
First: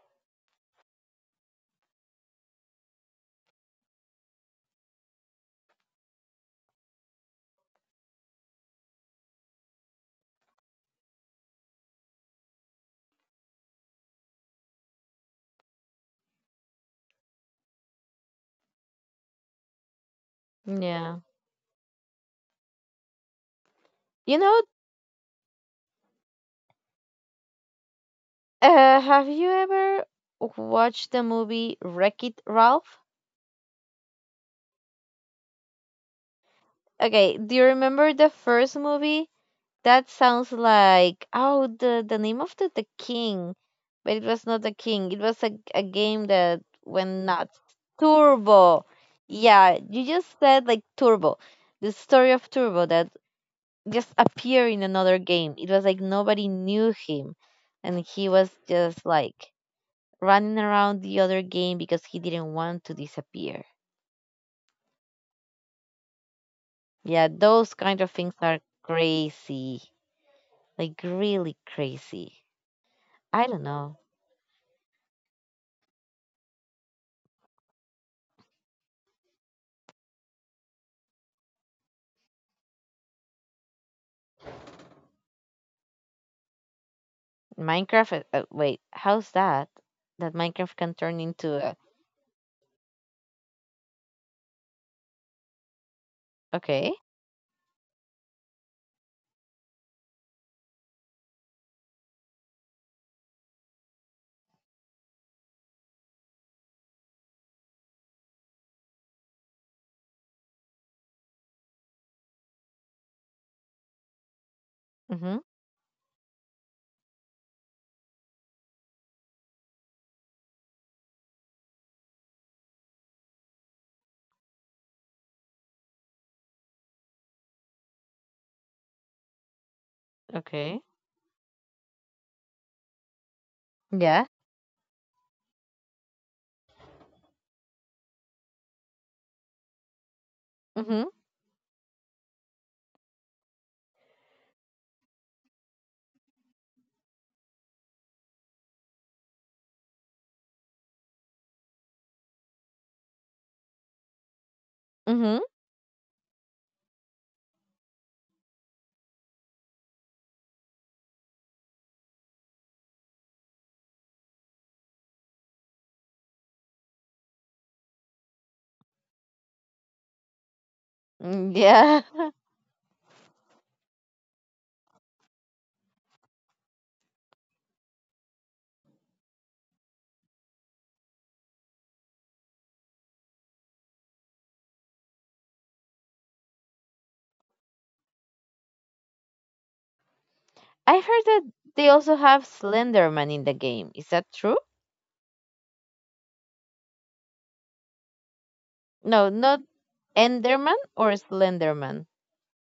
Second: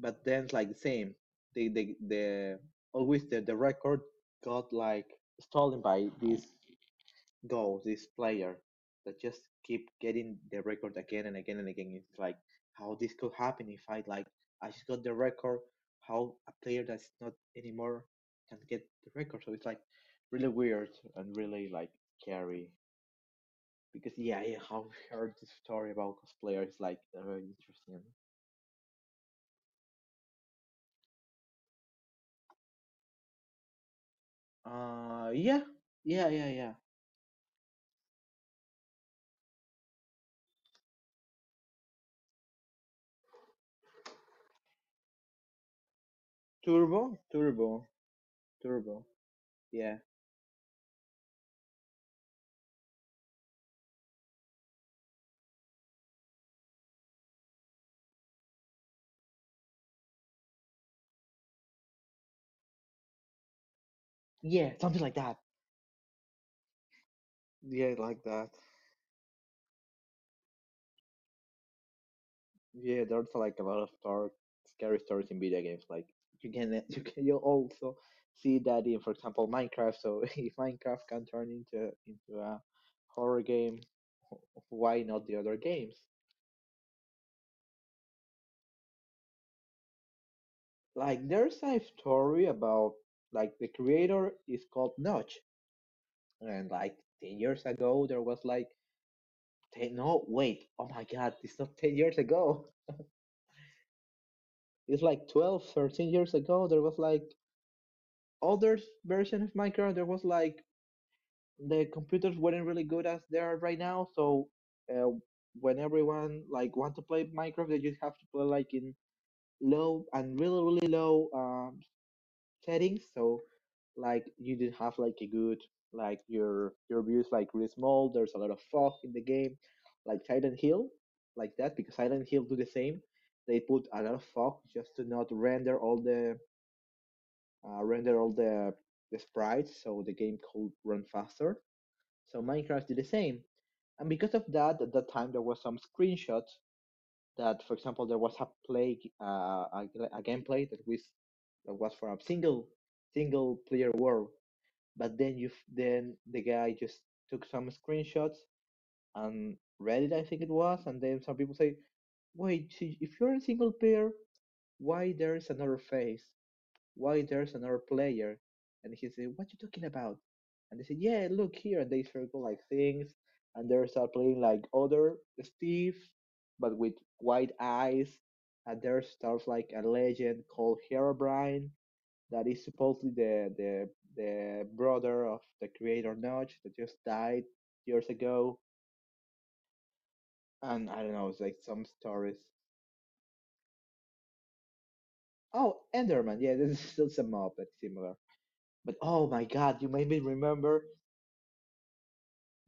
S1: But then it's like the same, the always the record got like stolen by this go this player that just keep getting the record again and again and again. It's like, how this could happen if I, I just got the record? How a player that's not anymore can get the record? So it's like really weird
S2: Yeah.
S1: and really like scary. Because
S2: You
S1: yeah, yeah,
S2: know,
S1: I've heard this story about cosplayers, like very interesting.
S2: have you ever watched the movie Wreck It Ralph?
S1: Uh, yeah. Yeah, yeah, yeah.
S2: Okay, do you remember the first movie? That sounds like, oh, the name of the king, but it was not the king. It was a game that
S1: Turbo,
S2: went nuts.
S1: turbo,
S2: Turbo.
S1: turbo.
S2: Yeah,
S1: Yeah.
S2: you just said like Turbo, the story of Turbo that just appeared in another game. It was like nobody knew him, and he was just like running around the other game because he didn't want to disappear.
S1: Yeah, something like that.
S2: Yeah, those
S1: Yeah,
S2: kind of
S1: like
S2: things
S1: that.
S2: are crazy, like really crazy.
S1: Yeah, there's
S2: I
S1: like a
S2: don't
S1: lot of
S2: know.
S1: dark, scary stories in video games. Like you can you also see that in, for example, Minecraft. So if Minecraft can turn into a horror game, why not the other games?
S2: Minecraft. Wait, how's that? That Minecraft can
S1: Like
S2: turn
S1: there's
S2: into
S1: a
S2: a.
S1: story about like the creator is called Notch, and like
S2: Okay.
S1: 10 years ago there was like ten, no wait, oh my god, it's not 10 years ago, it's like 12, 13 years ago there was like other version of Minecraft. There was like the computers weren't really good as they are right now. So uh,
S2: Mm-hmm.
S1: when everyone like want to play Minecraft, they just have to play like in low and really really low settings. So like you didn't have like a good, like your view is like really small. There's a lot of fog in the game, like Silent
S2: Okay.
S1: Hill, like that because Silent Hill do the same. They put a lot of
S2: Yeah.
S1: fog just to not render all the render all the sprites so the game could run
S2: Mm-hmm.
S1: faster, so Minecraft did the same. And because of that, at that time there was some screenshots that, for example, there was a a gameplay that was for a single player world. But then
S2: Mm-hmm.
S1: you then the guy just took some screenshots and read it, I think it was, and then some people say, wait, if you're a single player, why there is another phase? Why there's another player? And he said, what you talking about? And they said, yeah, look
S2: Mm,
S1: here. And they
S2: yeah.
S1: circle like things. And they start playing like other Steve, but with white eyes. And there starts like a legend called Herobrine that is supposedly the brother of the creator Notch that just died years ago. And
S2: I
S1: I don't
S2: heard
S1: know, it's
S2: that
S1: like some
S2: they also
S1: stories.
S2: have Slenderman in the game. Is that true?
S1: Oh, Enderman. Yeah, this is still some mob that's similar. But
S2: No,
S1: oh my
S2: not
S1: god, you made me
S2: Enderman
S1: remember.
S2: or Slenderman.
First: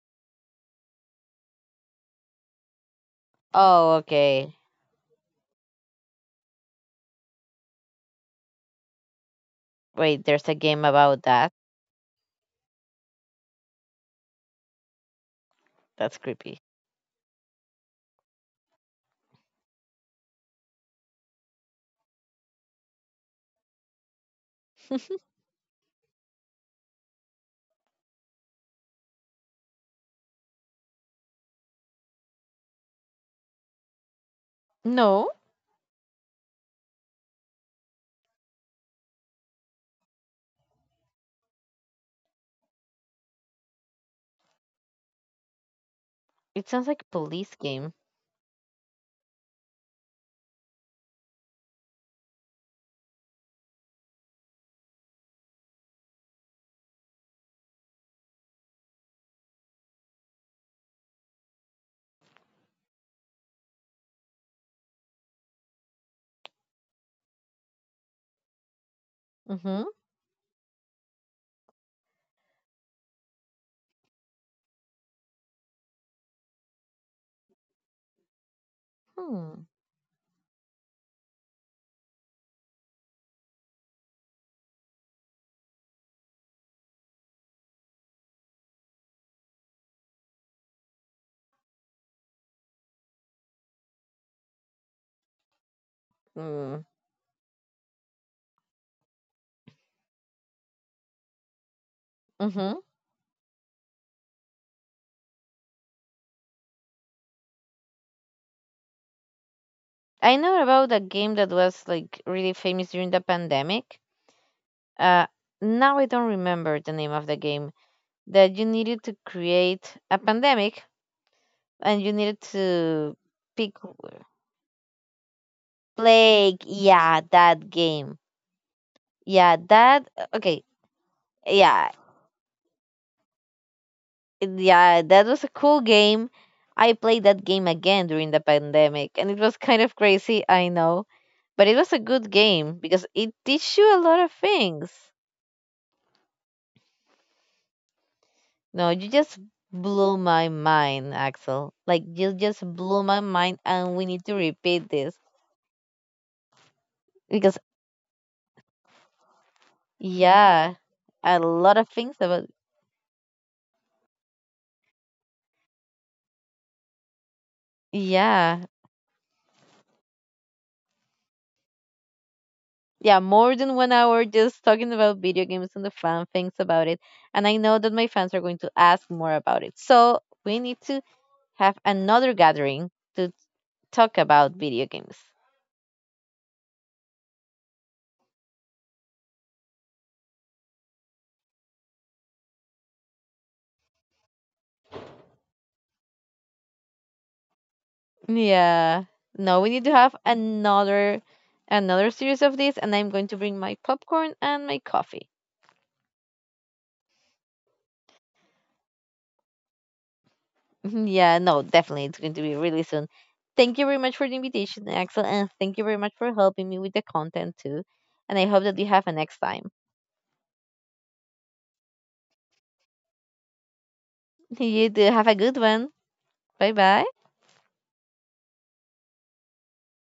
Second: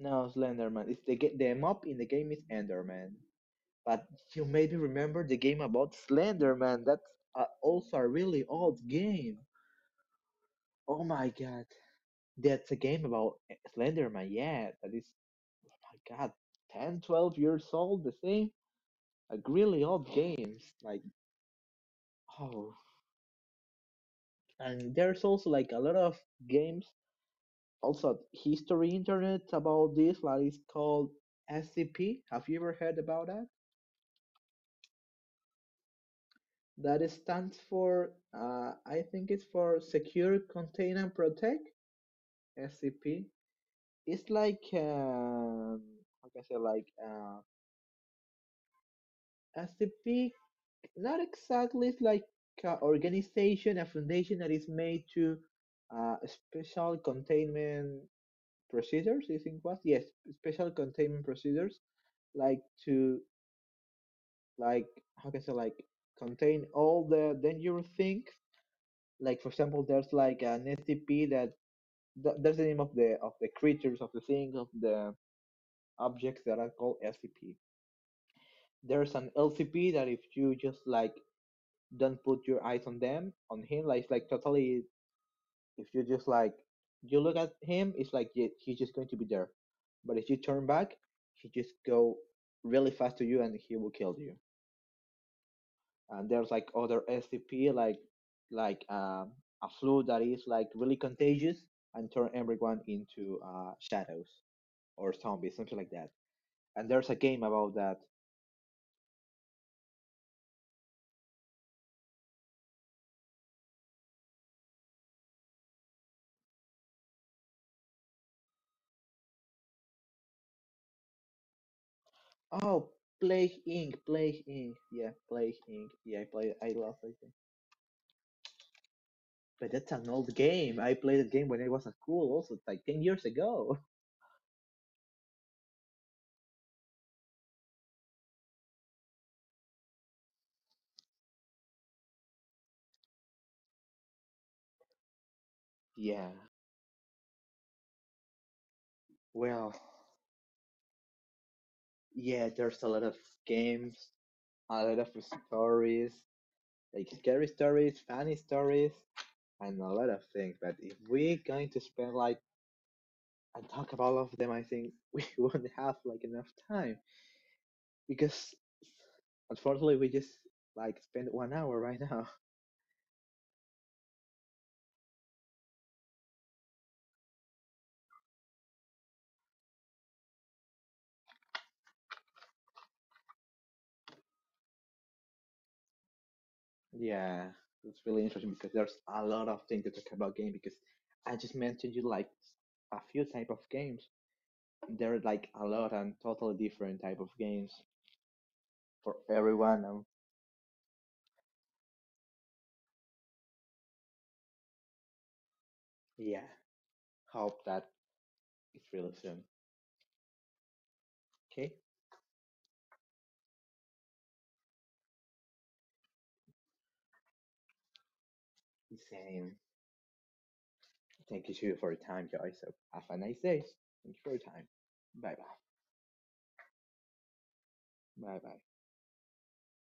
S1: No, Slenderman. It's the the mob in the game is Enderman.
S2: Oh,
S1: But you
S2: okay.
S1: maybe remember the game about Slenderman. That's also a really old game.
S2: Wait, there's a game
S1: Oh
S2: about
S1: my
S2: that.
S1: god. That's a game about Slenderman. Yeah, that is, my
S2: That's
S1: god,
S2: creepy.
S1: 10, 12 years old, the same. Like really old games. Like, oh, and there's also like a lot of games, also history internet about this, like it's called SCP. Have you ever heard about that?
S2: No,
S1: That stands for, I think it's for Secure, Contain, and Protect, SCP. It's like, how can I say,
S2: it sounds
S1: like,
S2: like a police game.
S1: SCP, not exactly, it's like an organization, a foundation that is made to special containment procedures, I think was, yes, special containment procedures, like to, like, how can I say, like, contain all the dangerous things, like for example
S2: Mm-hmm.
S1: there's like an scp that. That's the name of the creatures of the things, of the objects that are called LCP. There's an
S2: Hmm.
S1: LCP that if you just like don't put your eyes on him, like it's like totally, if you just like you look at him, it's like he's just going to be there, but if you turn back he just go really fast to you and he will kill you. And there's like
S2: Mm.
S1: other SCP, like like um, a flu that is like really contagious and turn
S2: Mm-hmm.
S1: everyone into shadows or zombies, something like that, and there's a game about that.
S2: I know about a game that was like really famous during the pandemic. Uh, now I don't remember the name of the game, that you needed to create a pandemic and you needed
S1: Oh,
S2: to
S1: Plague
S2: pick
S1: Inc. Plague Inc. Yeah, Plague Inc. Yeah, I played.
S2: plague.
S1: I love
S2: Yeah,
S1: that game.
S2: that game. Yeah,
S1: But that's
S2: that.
S1: an old
S2: Okay.
S1: game. I played that game when I was
S2: Yeah,
S1: at school, also like 10 years ago.
S2: yeah, that was a cool game. I played that game again during the pandemic, and it was kind of crazy. I know, but it was a good game because it teach you a lot of things.
S1: Yeah.
S2: No, you just
S1: Well,
S2: blew my mind, Axel. Like you
S1: yeah.
S2: just
S1: There's a lot
S2: blew
S1: of
S2: my mind, and we
S1: games,
S2: need to
S1: a
S2: repeat
S1: lot of
S2: this,
S1: stories, like scary
S2: because
S1: stories, funny stories, and a lot of things.
S2: yeah,
S1: But if
S2: a
S1: we're going
S2: lot
S1: to
S2: of
S1: spend
S2: things
S1: like
S2: about,
S1: and talk about all of them, I think we won't have like enough time. Because
S2: yeah,
S1: unfortunately we just like spent 1 hour right now.
S2: yeah, more than 1 hour just talking about video games and the fun things about it. And I know that my fans are going to ask more about it, so we need to have another gathering to talk about video games.
S1: Yeah, it's really interesting because there's a lot of things to talk about game, because I just mentioned you like a few type of games. There are like a lot and totally different type of games
S2: Yeah.
S1: for
S2: No, we need
S1: everyone.
S2: to have another series of this, and I'm going to bring my popcorn and my coffee.
S1: Yeah, hope that it's really soon.
S2: Yeah, no,
S1: Okay,
S2: definitely it's going to be really soon. Thank you very much for the invitation, Axel, and thank you very much for helping me with the content too. And I hope that you have a next
S1: same.
S2: time.
S1: Thank you too for your time, guys. So have a nice day. Thank you for your time.
S2: You do have a
S1: Bye bye.
S2: good one. Bye bye.
S1: Bye bye.